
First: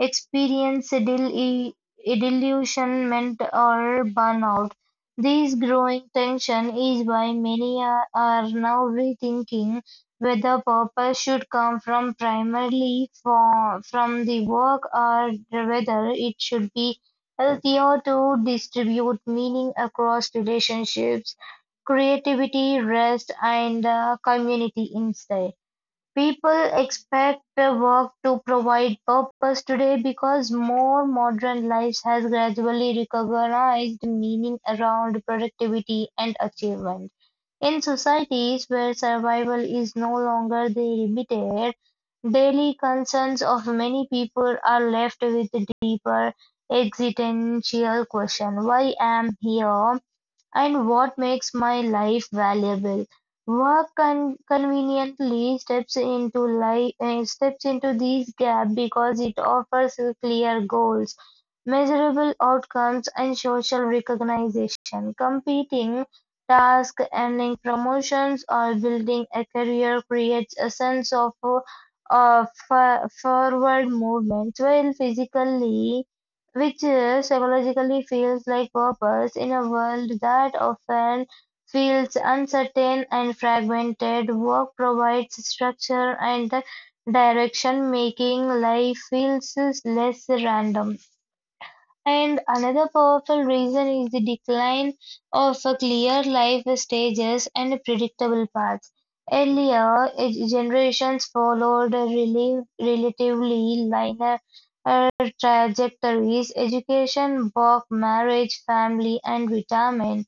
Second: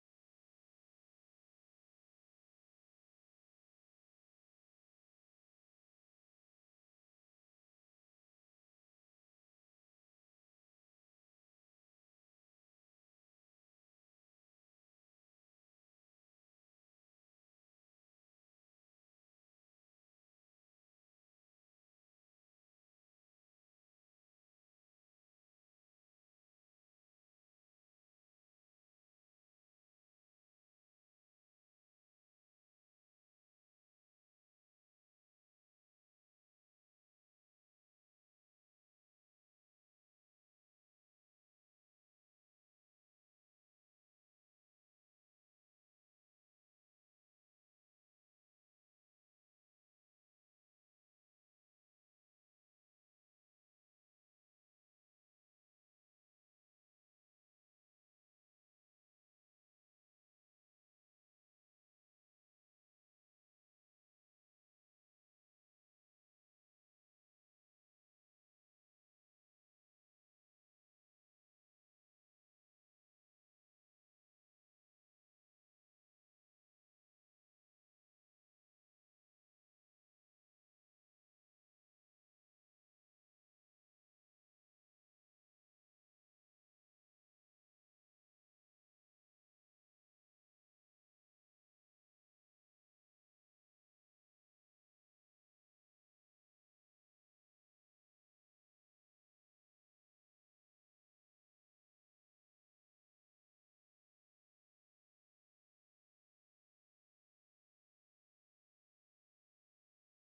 B: experience disillusionment or burnout. This growing tension is why many are now rethinking whether purpose should come from primarily from the work or whether it should be healthier to distribute meaning across relationships, creativity, rest, and community instead. People expect work to provide purpose today because more modern life has gradually recognized meaning around productivity and achievement. In societies where survival is no longer the limited, daily concerns of many people are left with deeper existential question. Why am here? And what makes my life valuable. Conveniently steps into life, steps into these gaps because it offers you clear goals, measurable outcomes, and social recognition. Competing tasks, earning promotions, or building a career creates a sense of forward movement, while physically which psychologically feels like purpose in a world that often feels uncertain and fragmented. Work provides structure and direction, making life feels less random. And another powerful reason is the decline of a clear life stages and predictable paths. Earlier, generations followed a relatively linear uh, trajectories, education, work, marriage, family, and retirement.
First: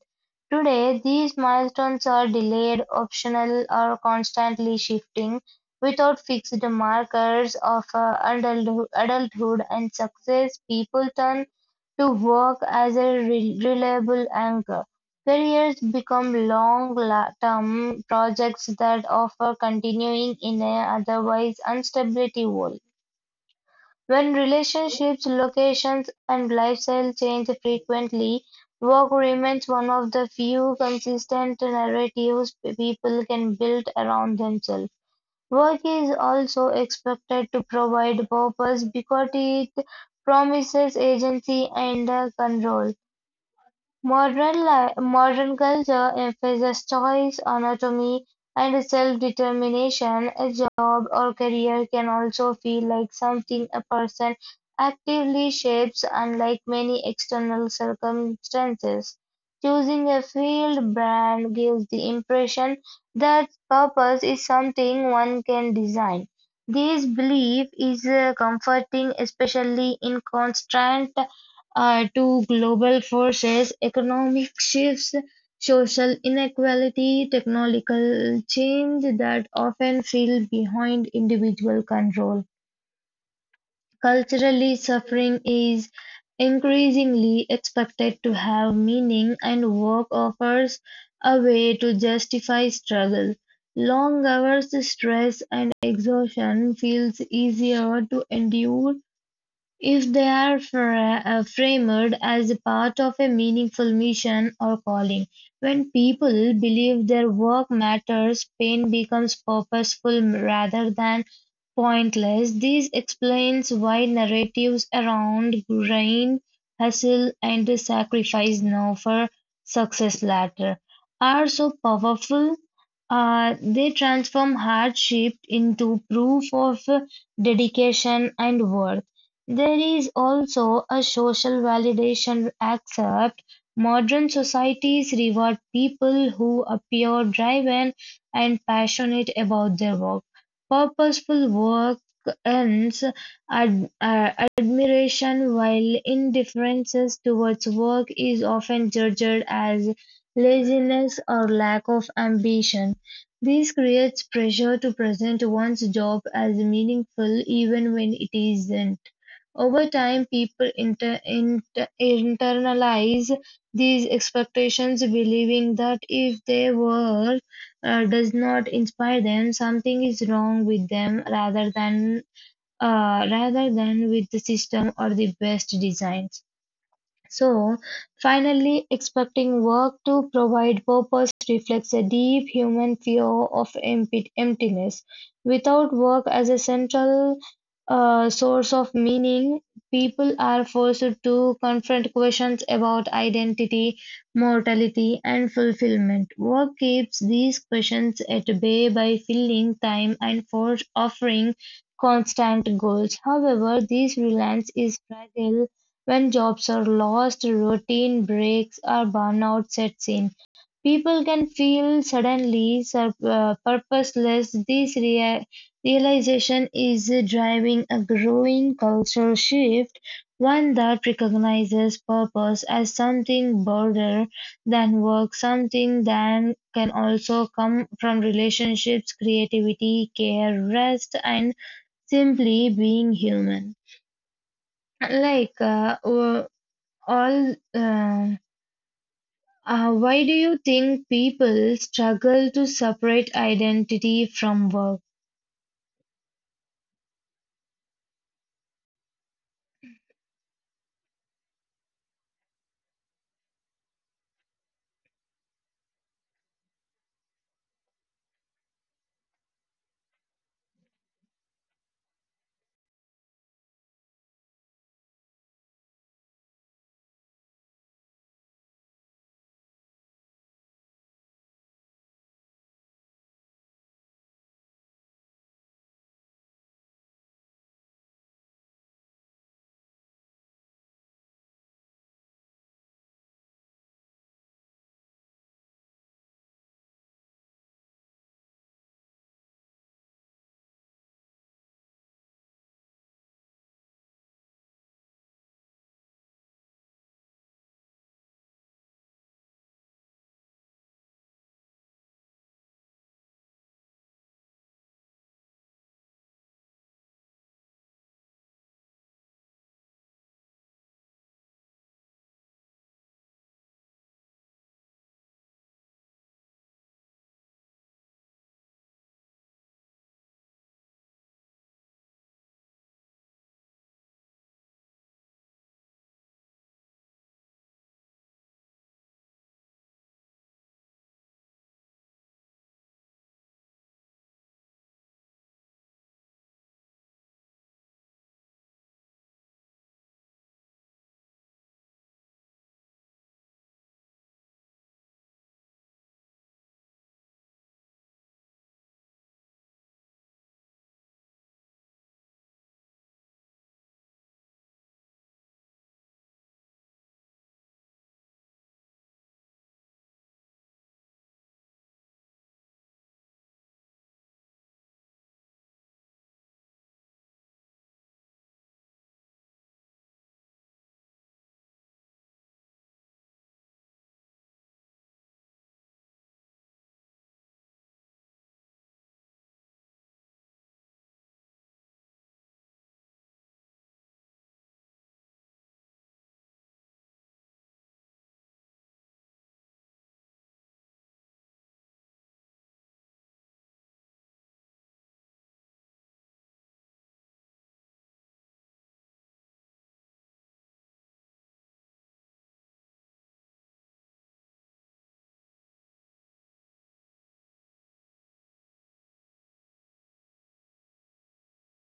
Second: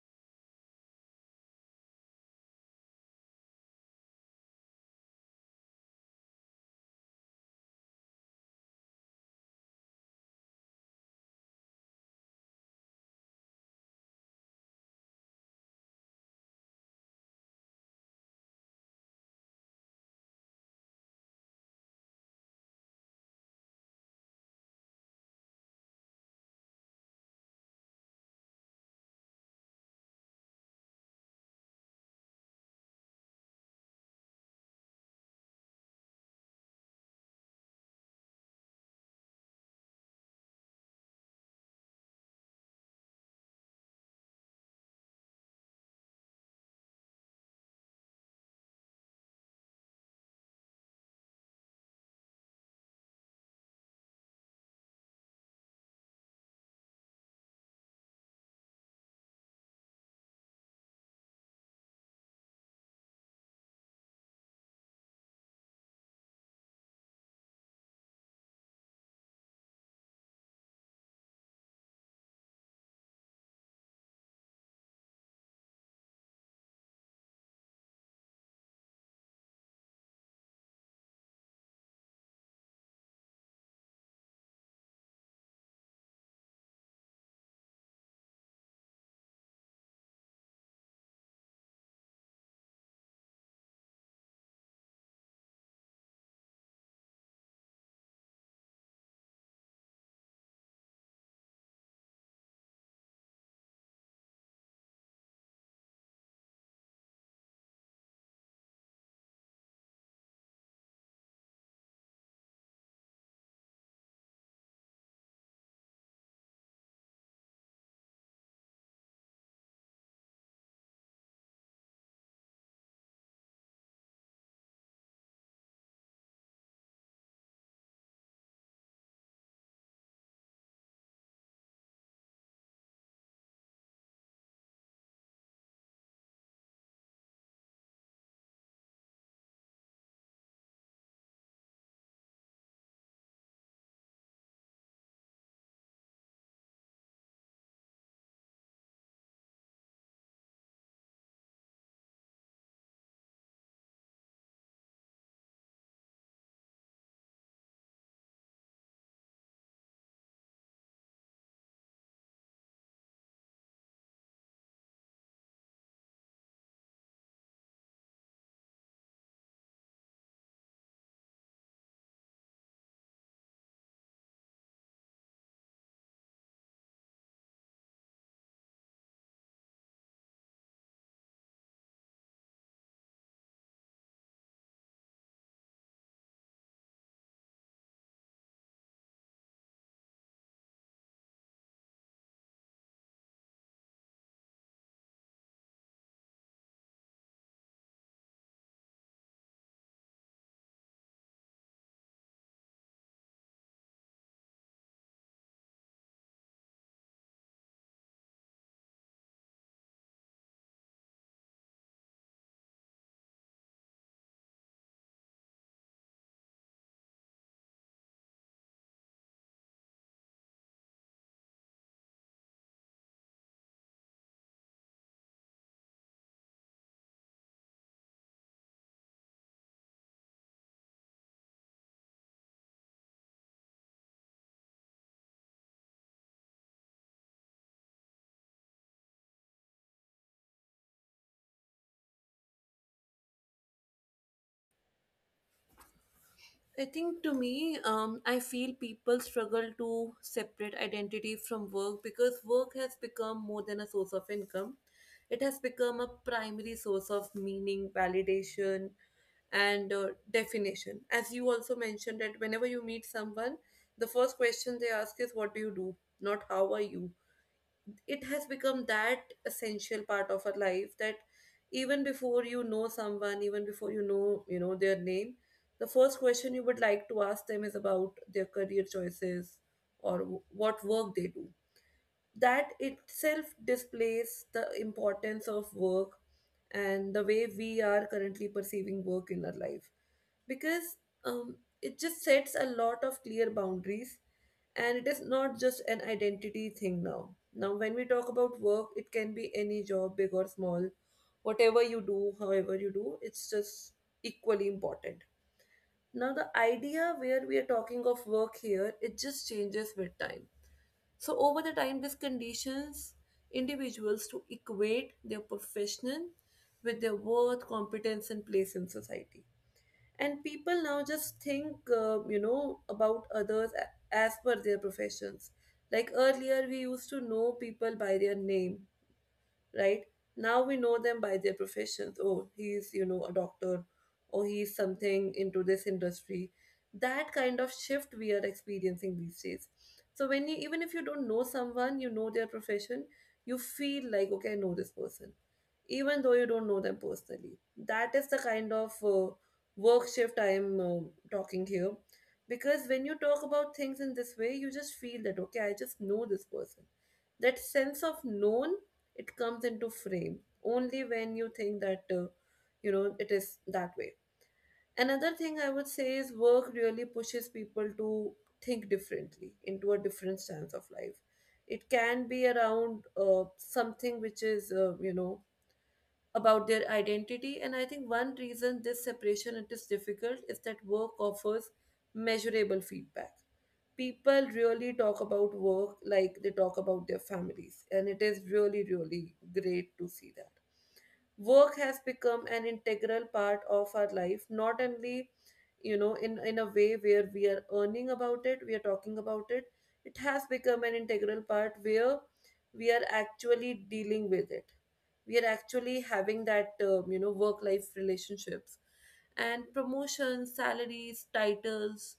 B: Today, these milestones are delayed, optional, or constantly shifting without fixed markers of adulthood and success. People turn to work as a reliable anchor. Careers become long-term projects that offer continuing in an otherwise unstability world. When relationships, locations, and lifestyle change frequently, work remains one of the few consistent narratives people can build around themselves. Work is also expected to provide purpose because it promises agency and control. Modern culture emphasizes choice, autonomy, and self-determination. A job or career can also feel like something a person actively shapes, unlike many external circumstances. Choosing a field brand gives the impression that purpose is something one can design. This belief is comforting, especially in constant to global forces, economic shifts, social inequality, technological change that often feel behind individual control. Culturally, suffering is increasingly expected to have meaning, and work offers a way to justify struggle. Long hours, stress, and exhaustion feels easier to endure if they are framed as a part of a meaningful mission or calling. When people believe their work matters, pain becomes purposeful rather than pointless. This explains why narratives around grind, hustle, and sacrifice now for success latter are so powerful. They transform hardship into proof of dedication and worth. There is also a social validation accept. Modern societies reward people who appear driven and passionate about their work. Purposeful work earns ad- uh, admiration, while indifference towards work is often judged as laziness or lack of ambition. This creates pressure to present one's job as meaningful even when it isn't. Over time, people internalize these expectations, believing that if their work does not inspire them, something is wrong with them, rather than with the system or the best designs. So, finally, expecting work to provide purpose reflects a deep human fear of emptiness. Without work as a central source of meaning, people are forced to confront questions about identity, mortality, and fulfillment. Work keeps these questions at bay by filling time and for offering constant goals. However, this reliance is fragile when jobs are lost, routine breaks, or burnout sets in, people can feel suddenly purposeless. Realization is driving a growing cultural shift, one that recognizes purpose as something broader than work, something that can also come from relationships, creativity, care, rest, and simply being human. Like, all Why do you think people struggle to separate identity from work?
A: I think to me, I feel people struggle to separate identity from work because work has become more than a source of income. It has become a primary source of meaning, validation, and definition. As you also mentioned, that whenever you meet someone, the first question they ask is, What do you do? Not how are you? It has become that essential part of our life that even before you know someone, even before you know their name, the first question you would like to ask them is about their career choices or what work they do. That itself displays the importance of work and the way we are currently perceiving work in our life. Because um, it just sets a lot of clear boundaries, and it is not just an identity thing now. When we talk about work, it can be any job, big or small. Whatever you do, however you do, it's just equally important. Now the idea where we are talking of work here, it just changes with time. So over the time, this conditions individuals to equate their profession with their worth, competence, and place in society. And people now just think, about others as per their professions. Like earlier, we used to know people by their name, right? Now we know them by their professions. Oh, he's, a doctor, or he's something into this industry. That kind of shift we are experiencing these days. So when you even if you don't know someone, you know their profession, you feel like, okay, I know this person. Even though you don't know them personally. That is the kind of work shift I am talking here. Because when you talk about things in this way, you just feel that, okay, I just know this person. That sense of known, it comes into frame only when you think that you know, it is that way. Another thing I would say is work really pushes people to think differently, into a different stance of life. It can be around something which is, about their identity. And I think one reason this separation it is difficult is that work offers measurable feedback. People really talk about work like they talk about their families, and it is really, really great to see that work has become an integral part of our life, not only, in a way where we are earning about it, we are talking about it. It has become an integral part where we are actually dealing with it. We are actually having that, work life relationships, and promotions, salaries, titles,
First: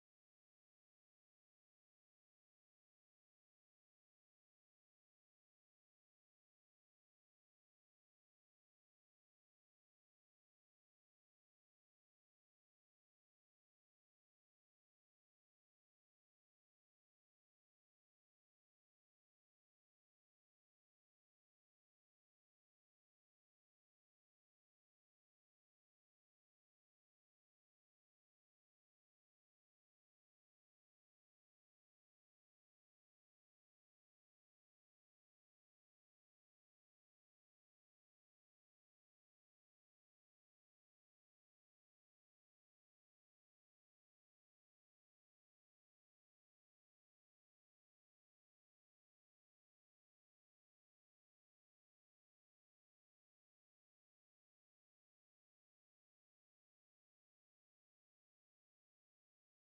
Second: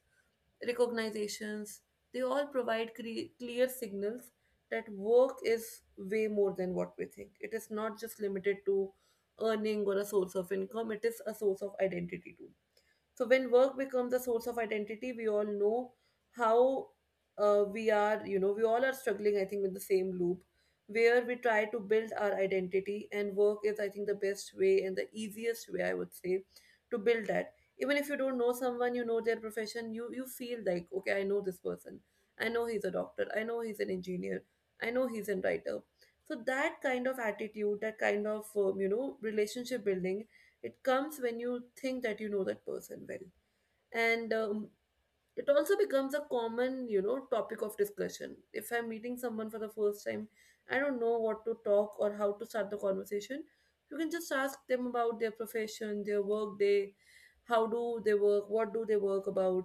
A: recognizations, they all provide clear signals that work is way more than what we think. It is not just limited to earning or a source of income, it is a source of identity too. So when work becomes a source of identity, we all know how, we are, we all are struggling, I think, with the same loop where we try to build our identity, and work is, I think, the best way and the easiest way, I would say, to build that. Even if you don't know someone, you know their profession, you feel like, okay, I know this person. I know he's a doctor. I know he's an engineer. I know he's a writer. So that kind of attitude, that kind of, relationship building, it comes when you think that you know that person well. And it also becomes a common, topic of discussion. If I'm meeting someone for the first time, I don't know what to talk or how to start the conversation. You can just ask them about their profession, their work day, how do they work, what do they work about,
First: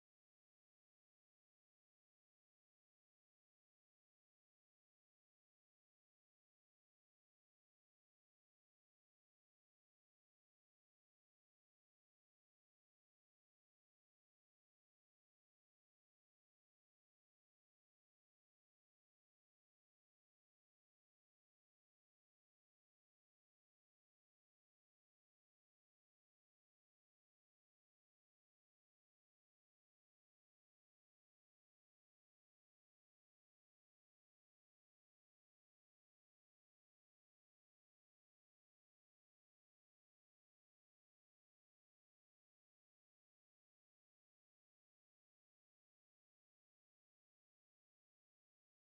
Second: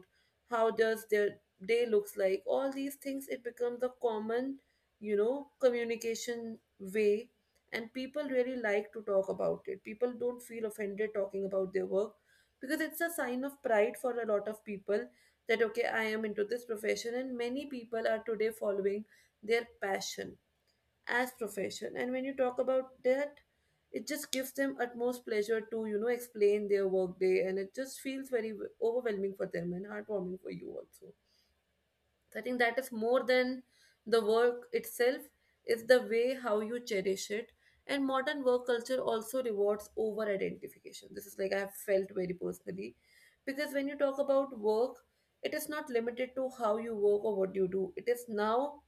A: how does their day looks like. All these things, it becomes a common, communication way. And people really like to talk about it. People don't feel offended talking about their work, because it's a sign of pride for a lot of people that okay, I am into this profession. And many people are today following their passion as profession, and when you talk about that, it just gives them utmost pleasure to, explain their work day. And it just feels very overwhelming for them and heartwarming for you also. So I think that is more than the work itself, it's the way how you cherish it. And modern work culture also rewards over identification. This is like I have felt very personally. Because when you talk about work, it is not limited to how you work or what you do. It is now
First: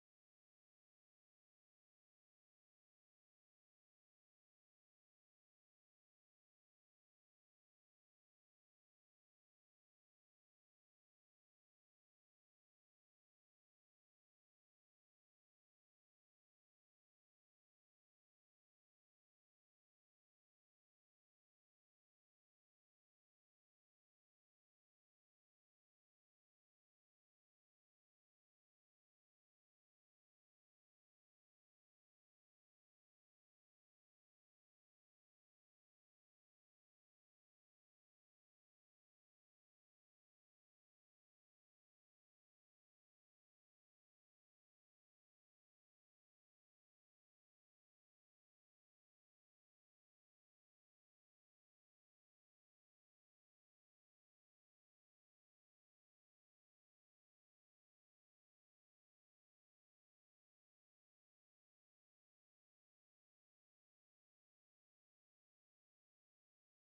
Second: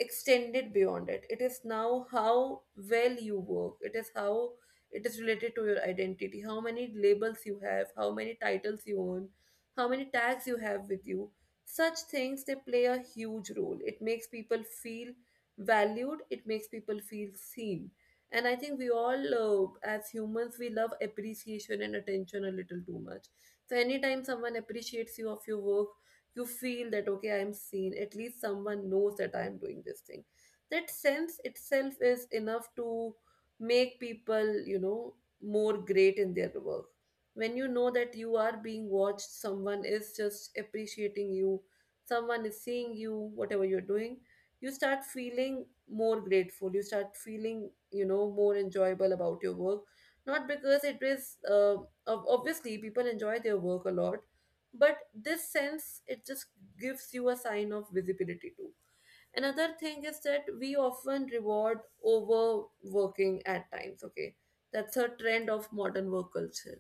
A: extended beyond it. It is now how well you work, it is how it is related to your identity, how many labels you have, how many titles you own, how many tags you have with you. Such things, they play a huge role. It makes people feel valued, it makes people feel seen. And I think we all, as humans, we love appreciation and attention a little too much. So anytime someone appreciates you of your work, you feel that okay, I am seen. At least someone knows that I am doing this thing. That sense itself is enough to make people, more great in their work. When you know that you are being watched, someone is just appreciating you, someone is seeing you whatever you're doing, you start feeling more grateful. You start feeling, more enjoyable about your work. Not because it is, obviously people enjoy their work a lot, but this sense, it just gives you a sign of visibility too. Another thing is that we often reward overworking at times, okay? That's a trend of modern work culture.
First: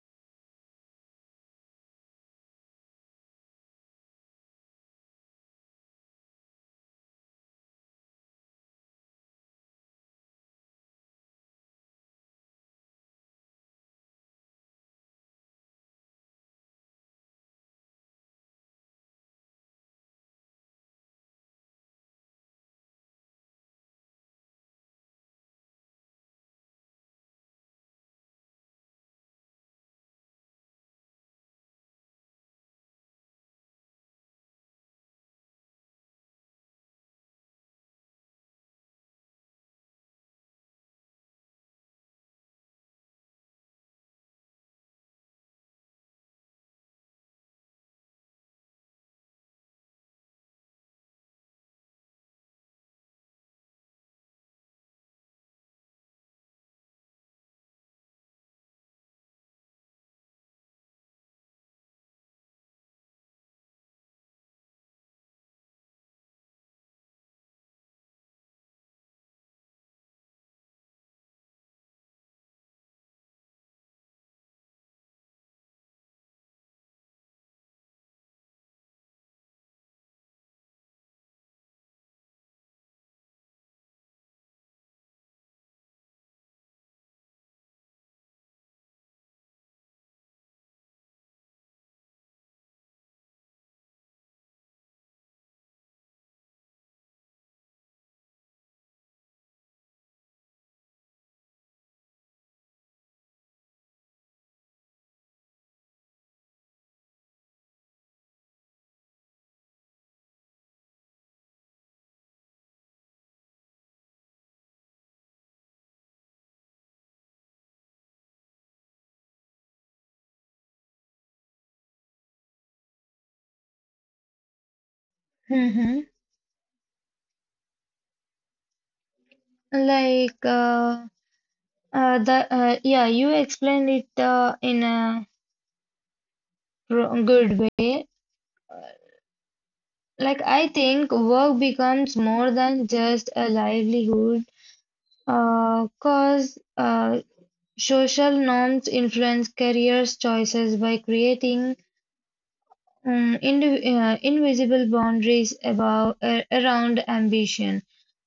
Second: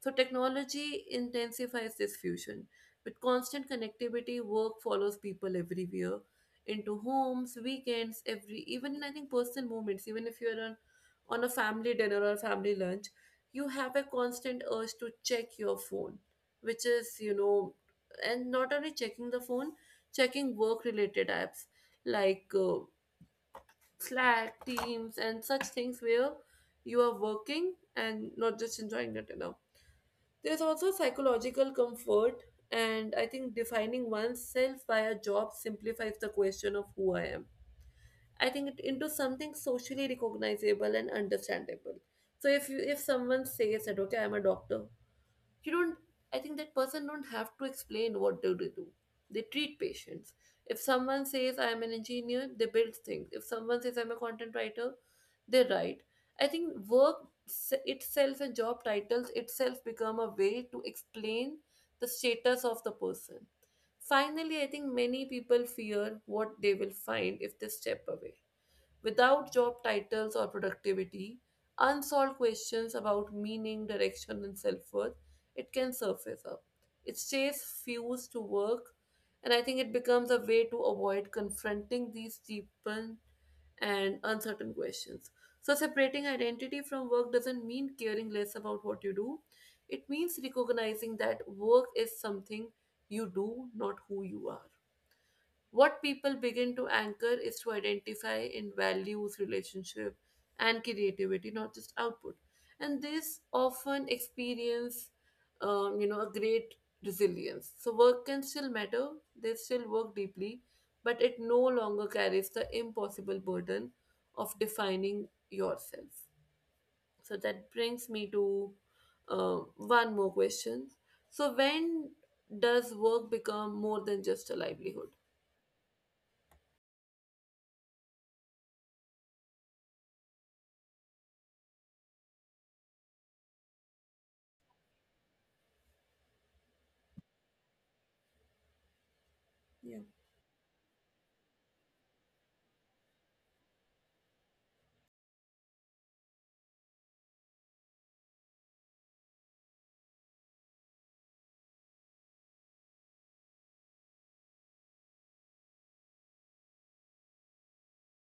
A: So technology intensifies this fusion. With constant connectivity, work follows people everywhere, into homes, weekends, every even in, I think, personal moments. Even if you're on a family dinner or a family lunch, you have a constant urge to check your phone, which is, and not only checking the phone, checking work related apps like Slack, Teams, and such things, where you are working and not just enjoying your dinner. There's also psychological comfort, and I think defining oneself by a job simplifies the question of who I am. I think it into something socially recognizable and understandable. So if someone says that okay, I'm a doctor, you don't, I think that person don't have to explain what do they do. They treat patients. If someone says I am an engineer, they build things. If someone says I'm a content writer, they write. I think itself and job titles itself become a way to explain the status of the person. Finally, I think many people fear what they will find if they step away. Without job titles or productivity, unsolved questions about meaning, direction, and self worth, it can surface up. It stays fused to work, and I think it becomes a way to avoid confronting these deepened and uncertain questions. So separating identity from work doesn't mean caring less about what you do. It means recognizing that work is something you do, not who you are. What people begin to anchor is to identify in values, relationship, and creativity, not just output. And this often experience, a great resilience. So work can still matter. They still work deeply, but it no longer carries the impossible burden of defining yourself. So that brings me to one more question. So when does work become more than just a livelihood?
B: Mm-hmm. like the Yeah, you explained it in a good way.
A: Yeah.
B: Like, I think work becomes more than just a livelihood cause social norms influence careers choices by creating invisible boundaries about, around ambition.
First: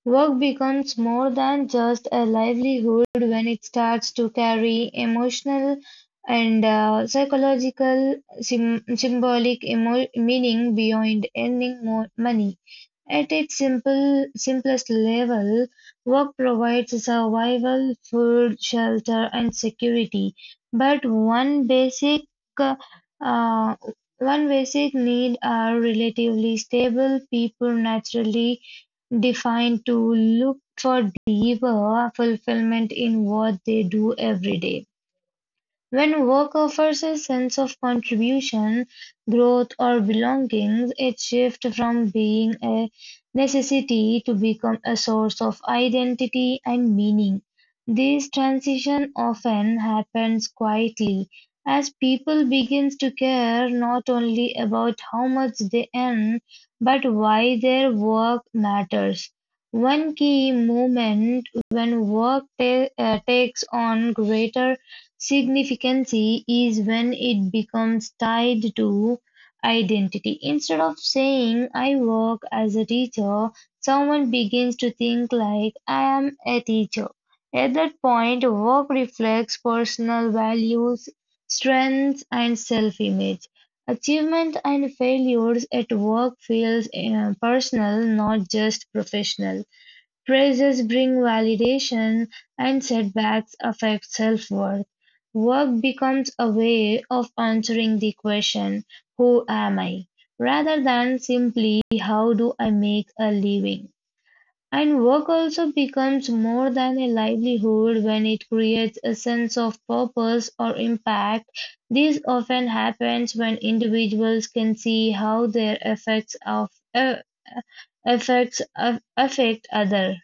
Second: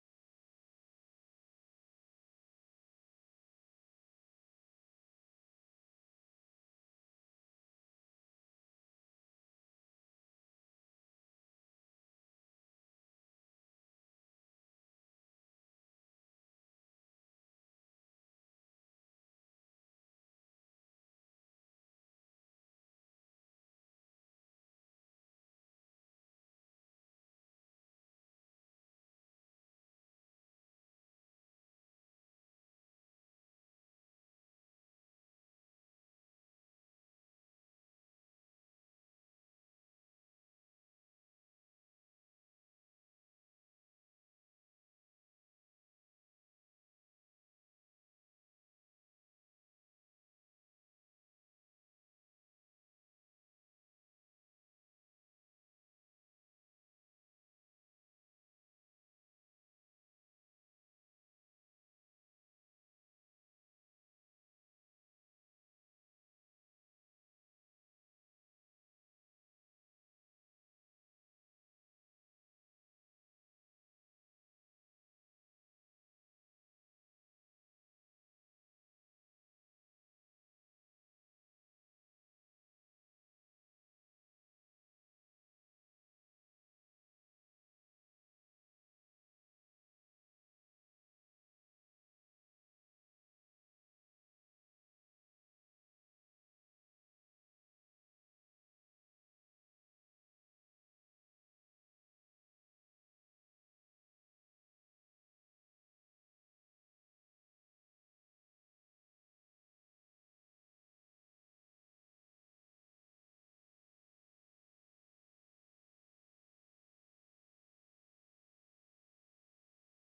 B: Work becomes more than just a livelihood when it starts to carry emotional and psychological, symbolic meaning beyond earning more money. At its simplest level, work provides survival, food, shelter, and security. But uh, one basic need are relatively stable. People naturally defined to look for deeper fulfillment in what they do every day. When work offers a sense of contribution, growth, or belonging, it shifts from being a necessity to become a source of identity and meaning. This transition often happens quietly as people begin to care not only about how much they earn but why their work matters. One key moment when takes on greater significancy is when it becomes tied to identity. Instead of saying, I work as a teacher, someone begins to think like, I am a teacher. At that point, work reflects personal values, strengths, and self image. Achievement and failures at work feels personal, not just professional. Praises bring validation and setbacks affect self-worth. Work becomes a way of answering the question, who am I? Rather than simply how do I make a living. And work also becomes more than a livelihood when it creates a sense of purpose or impact. This often happens when individuals can see how their uh, effects of, affect others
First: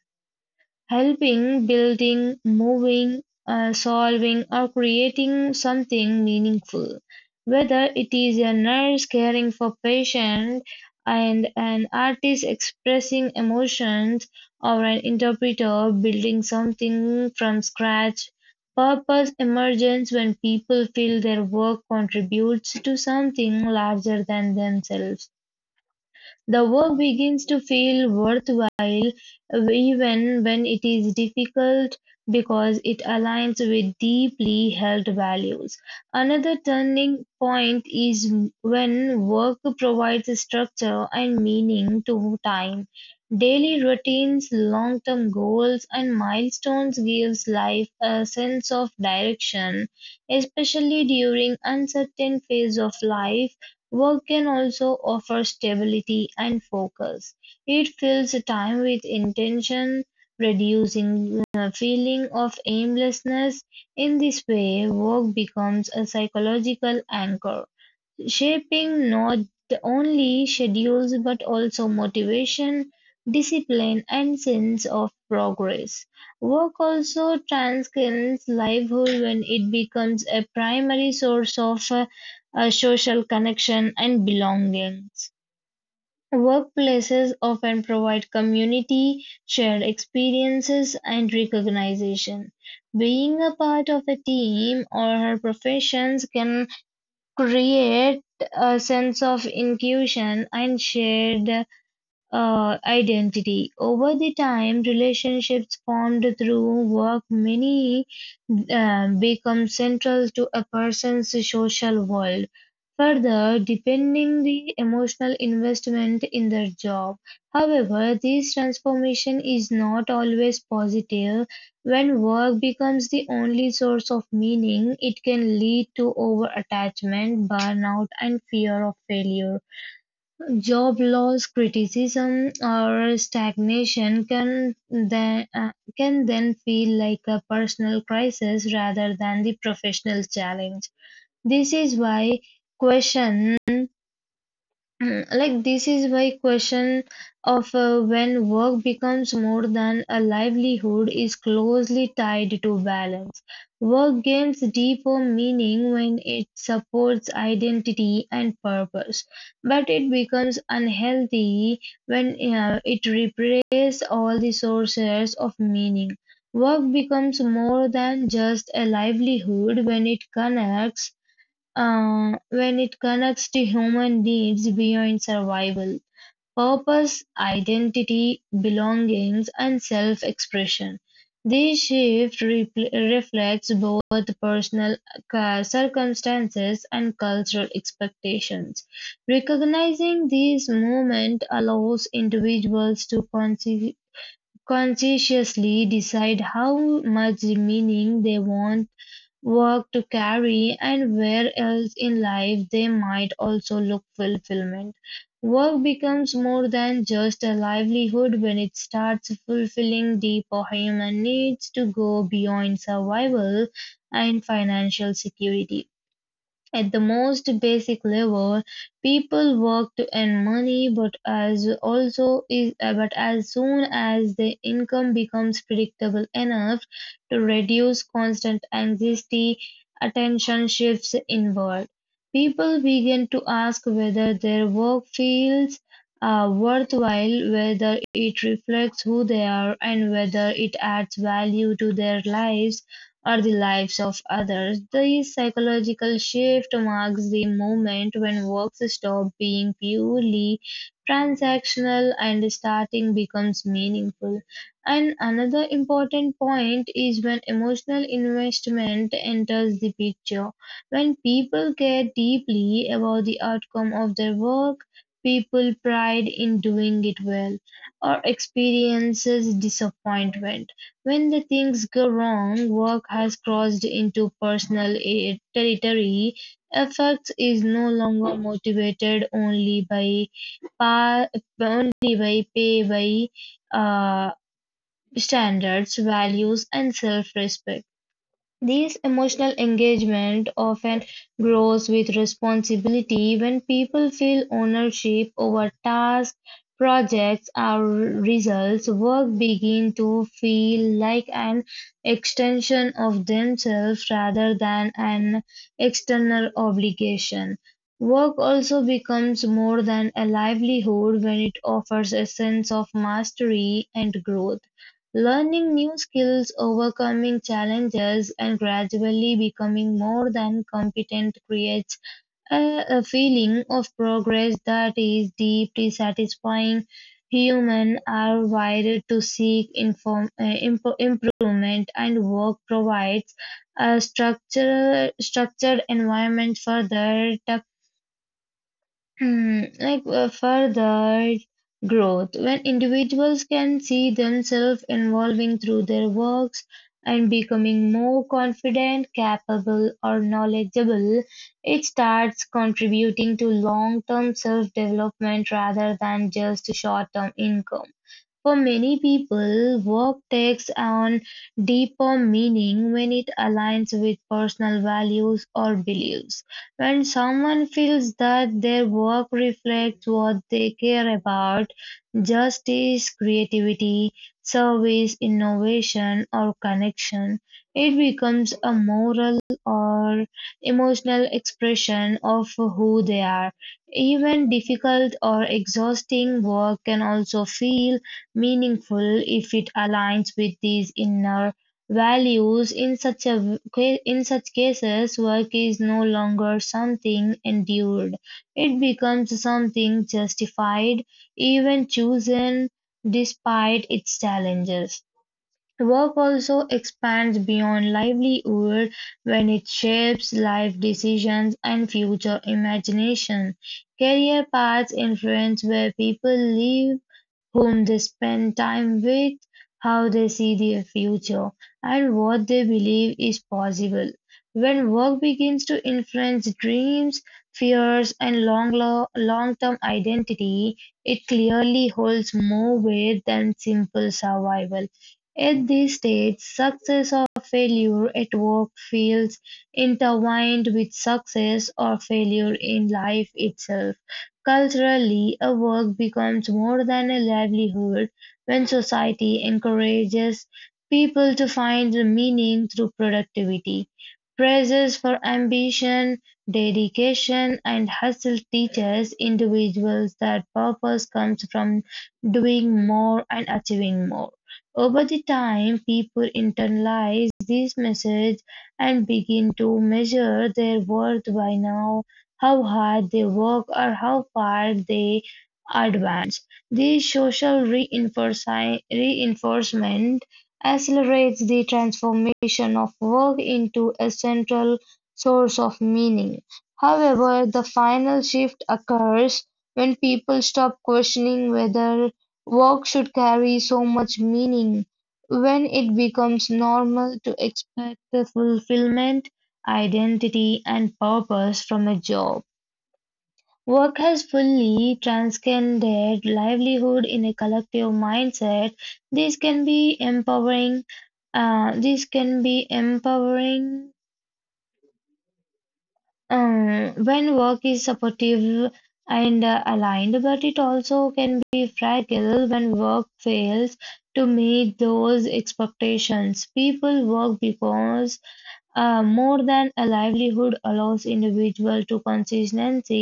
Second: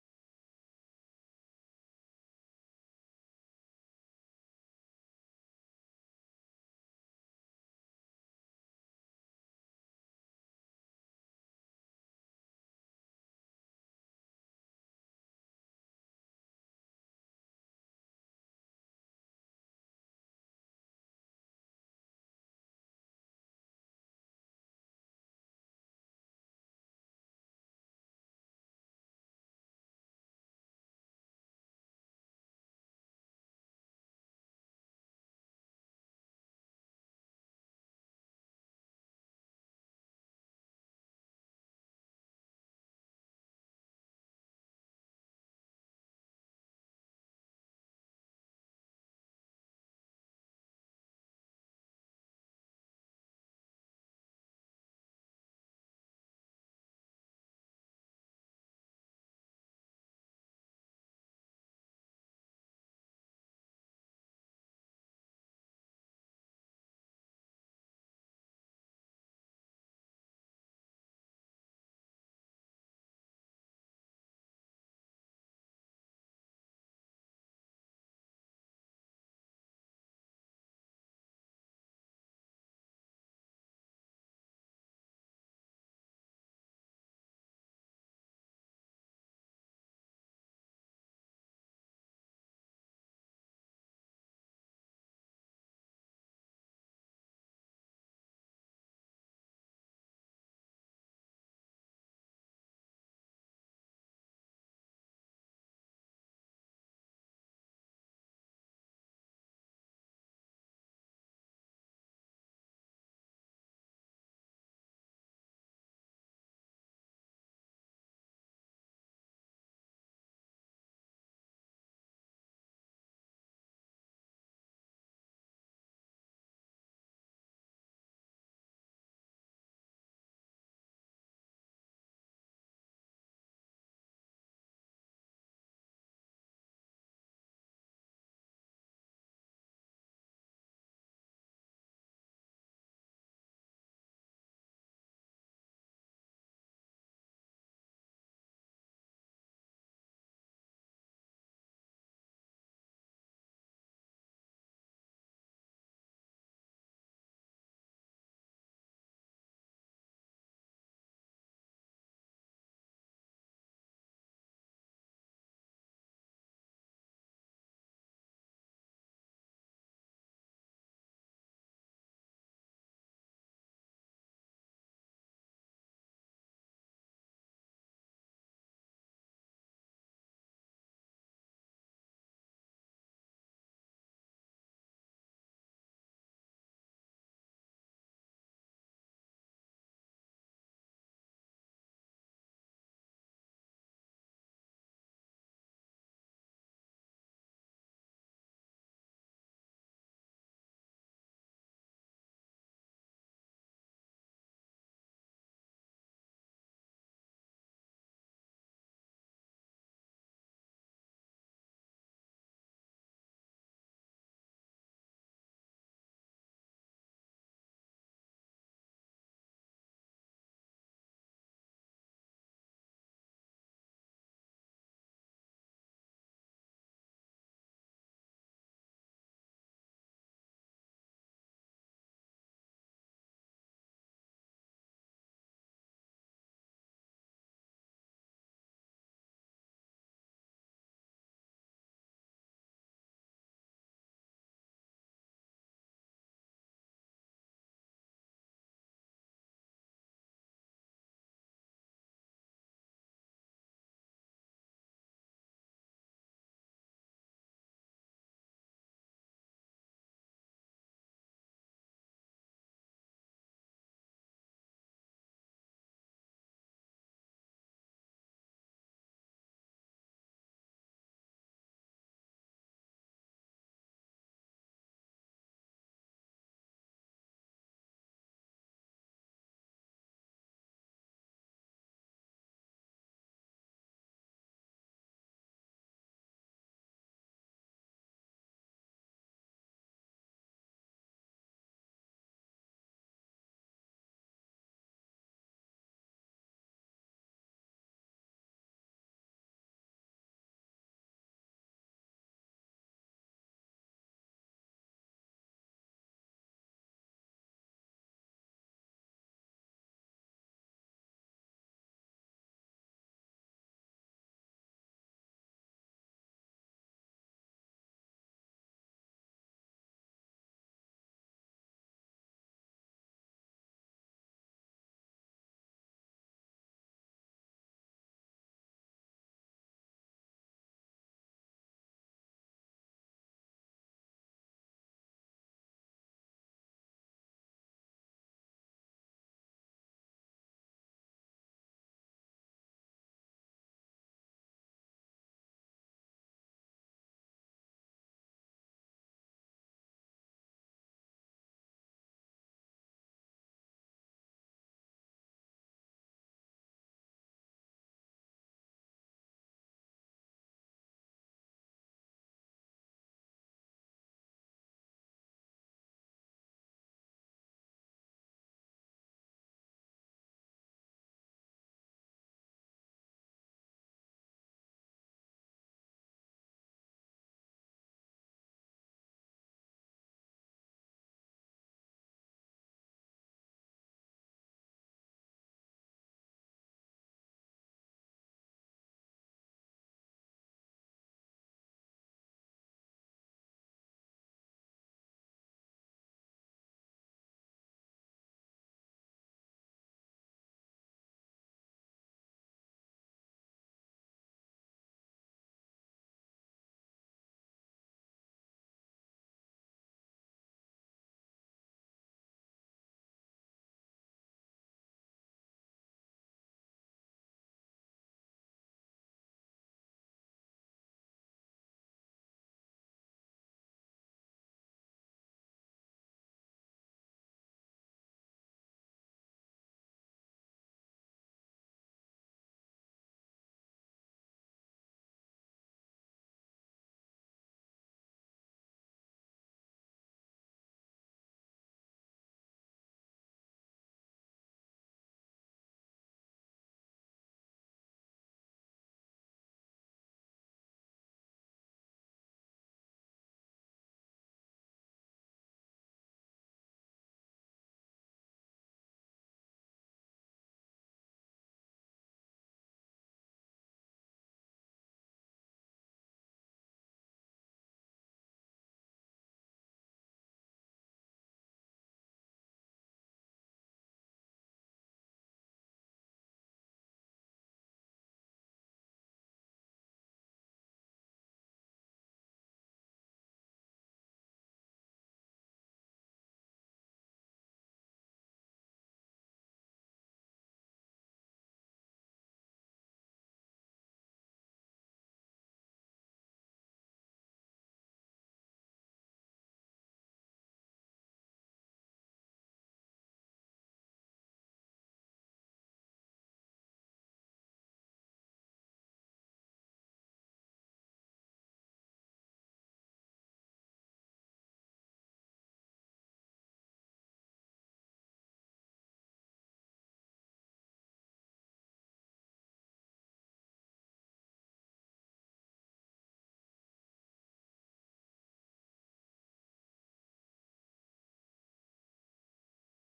B: helping, building, moving, solving, or creating something meaningful. Whether it is a nurse caring for patient and an artist expressing emotions or an interpreter building something from scratch, purpose emerges when people feel their work contributes to something larger than themselves. The work begins to feel worthwhile even when it is difficult because it aligns with deeply held values. Another turning point is when work provides structure and meaning to time. Daily routines, long-term goals, and milestones gives life a sense of direction, especially during uncertain phase of life. Work can also offer stability and focus; it fills time with intention, reducing the feeling of aimlessness. In this way, work becomes a psychological anchor shaping not only schedules but also motivation, discipline, and sense of progress. Work also transcends livelihood when it becomes a primary source of social connection and belongings. Workplaces often provide community, shared experiences, and recognition. Being a part of a team or her professions can create a sense of inclusion and shared identity. Over the time, relationships formed through work many become central to a person's social world. Further, depending the emotional investment in their job. However, this transformation is not always positive. When work becomes the only source of meaning, it can lead to over attachment, burnout, and fear of failure. Job loss, criticism, or stagnation can then feel like a personal crisis rather than the professional challenge. This is why question this is why question of when work becomes more than a livelihood is closely tied to balance. Work gains deeper meaning when it supports identity and purpose, but it becomes unhealthy when it replaces all the sources of meaning. Work becomes more than just a livelihood when it connects to human needs beyond survival, purpose, identity, belongings, and self expression. This shift reflects both personal circumstances and cultural expectations. Recognizing these movements allows individuals to conscientiously decide how much meaning they want work to carry and where else in life they might also look fulfillment. Work becomes more than just a livelihood when it starts fulfilling deeper human needs to go beyond survival and financial security. At the most basic level, people work to earn money, but as also is but as soon as the income becomes predictable enough to reduce constant anxiety, attention shifts inward. People begin to ask whether their work feels worthwhile, whether it reflects who they are, and whether it adds value to their lives or the lives of others. This psychological shift marks the moment when works stop being purely transactional and starting becomes meaningful. And another important point is when emotional investment enters the picture. When people care deeply about the outcome of their work, people pride in doing it well or experiences disappointment when the things go wrong, work has crossed into personal territory. Effects is no longer motivated only by pa- only by pay by standards, values, and self-respect. This emotional engagement often grows with responsibility when people feel ownership over tasks, projects, or results. Work begin to feel like an extension of themselves rather than an external obligation. Work also becomes more than a livelihood when it offers a sense of mastery and growth. Learning new skills, overcoming challenges, and gradually becoming more than competent creates a feeling of progress that is deeply satisfying. Humans are wired to seek improvement, and work provides a structured environment for their further growth, when individuals can see themselves evolving through their works and becoming more confident, capable, or knowledgeable, it starts contributing to long term self development rather than just short term income. For many people, work takes on deeper meaning when it aligns with personal values or beliefs. When someone feels that their work reflects what they care about, justice, creativity, service, innovation, or connection, it becomes a moral or emotional expression of who they are. Even difficult or exhausting work can also feel meaningful if it aligns with these inner values. In such cases, work is no longer something endured. It becomes something justified, even chosen despite its challenges. Work also expands beyond livelihood when it shapes life decisions and future imagination. Career paths influence where people live, whom they spend time with, how they see their future, and what they believe is possible. When work begins to influence dreams, fears, and long term identity, it clearly holds more weight than simple survival. At this stage, success or failure at work feels intertwined with success or failure in life itself. Culturally, a work becomes more than a livelihood when society encourages people to find the meaning through productivity. Praises for ambition, dedication, and hustle teaches individuals that purpose comes from doing more and achieving more. Over the time, people internalize this message and begin to measure their worth by now how hard they work or how far they advance. This reinforcement accelerates the transformation of work into a central source of meaning. However, the final shift occurs when people stop questioning whether work should carry so much meaning, when it becomes normal to expect the fulfillment identity and purpose from a job. Work has fully transcended livelihood in a collective mindset. This can be empowering. This can be empowering when work is supportive and aligned, but it also can be fragile when work fails to meet those expectations. People work because More than a livelihood allows individual to consistently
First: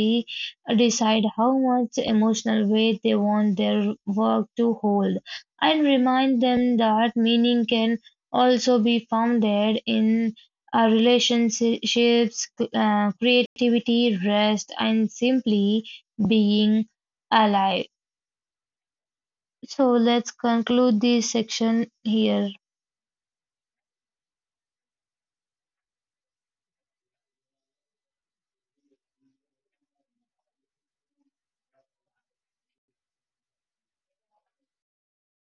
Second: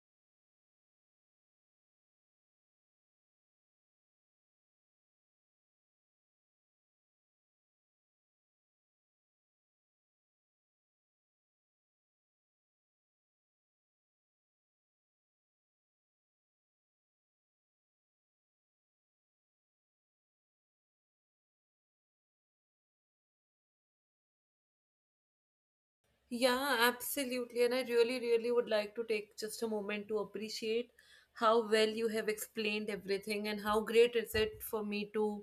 B: decide how much emotional weight they want their work to hold and remind them that meaning can also be founded in relationships, creativity, rest, and simply being alive. So let's conclude this section here.
A: Yeah, absolutely. And I really, really would like to take just a moment to appreciate how well you have explained everything and how great is it for me to,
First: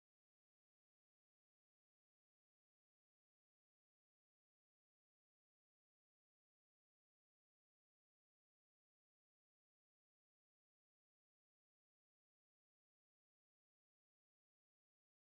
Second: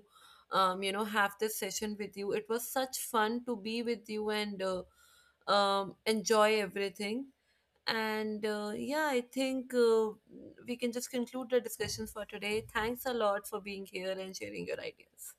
A: have this session with you. It was such fun to be with you, and enjoy everything. And yeah, I think we can just conclude the discussion for today. Thanks a lot for being here and sharing your ideas.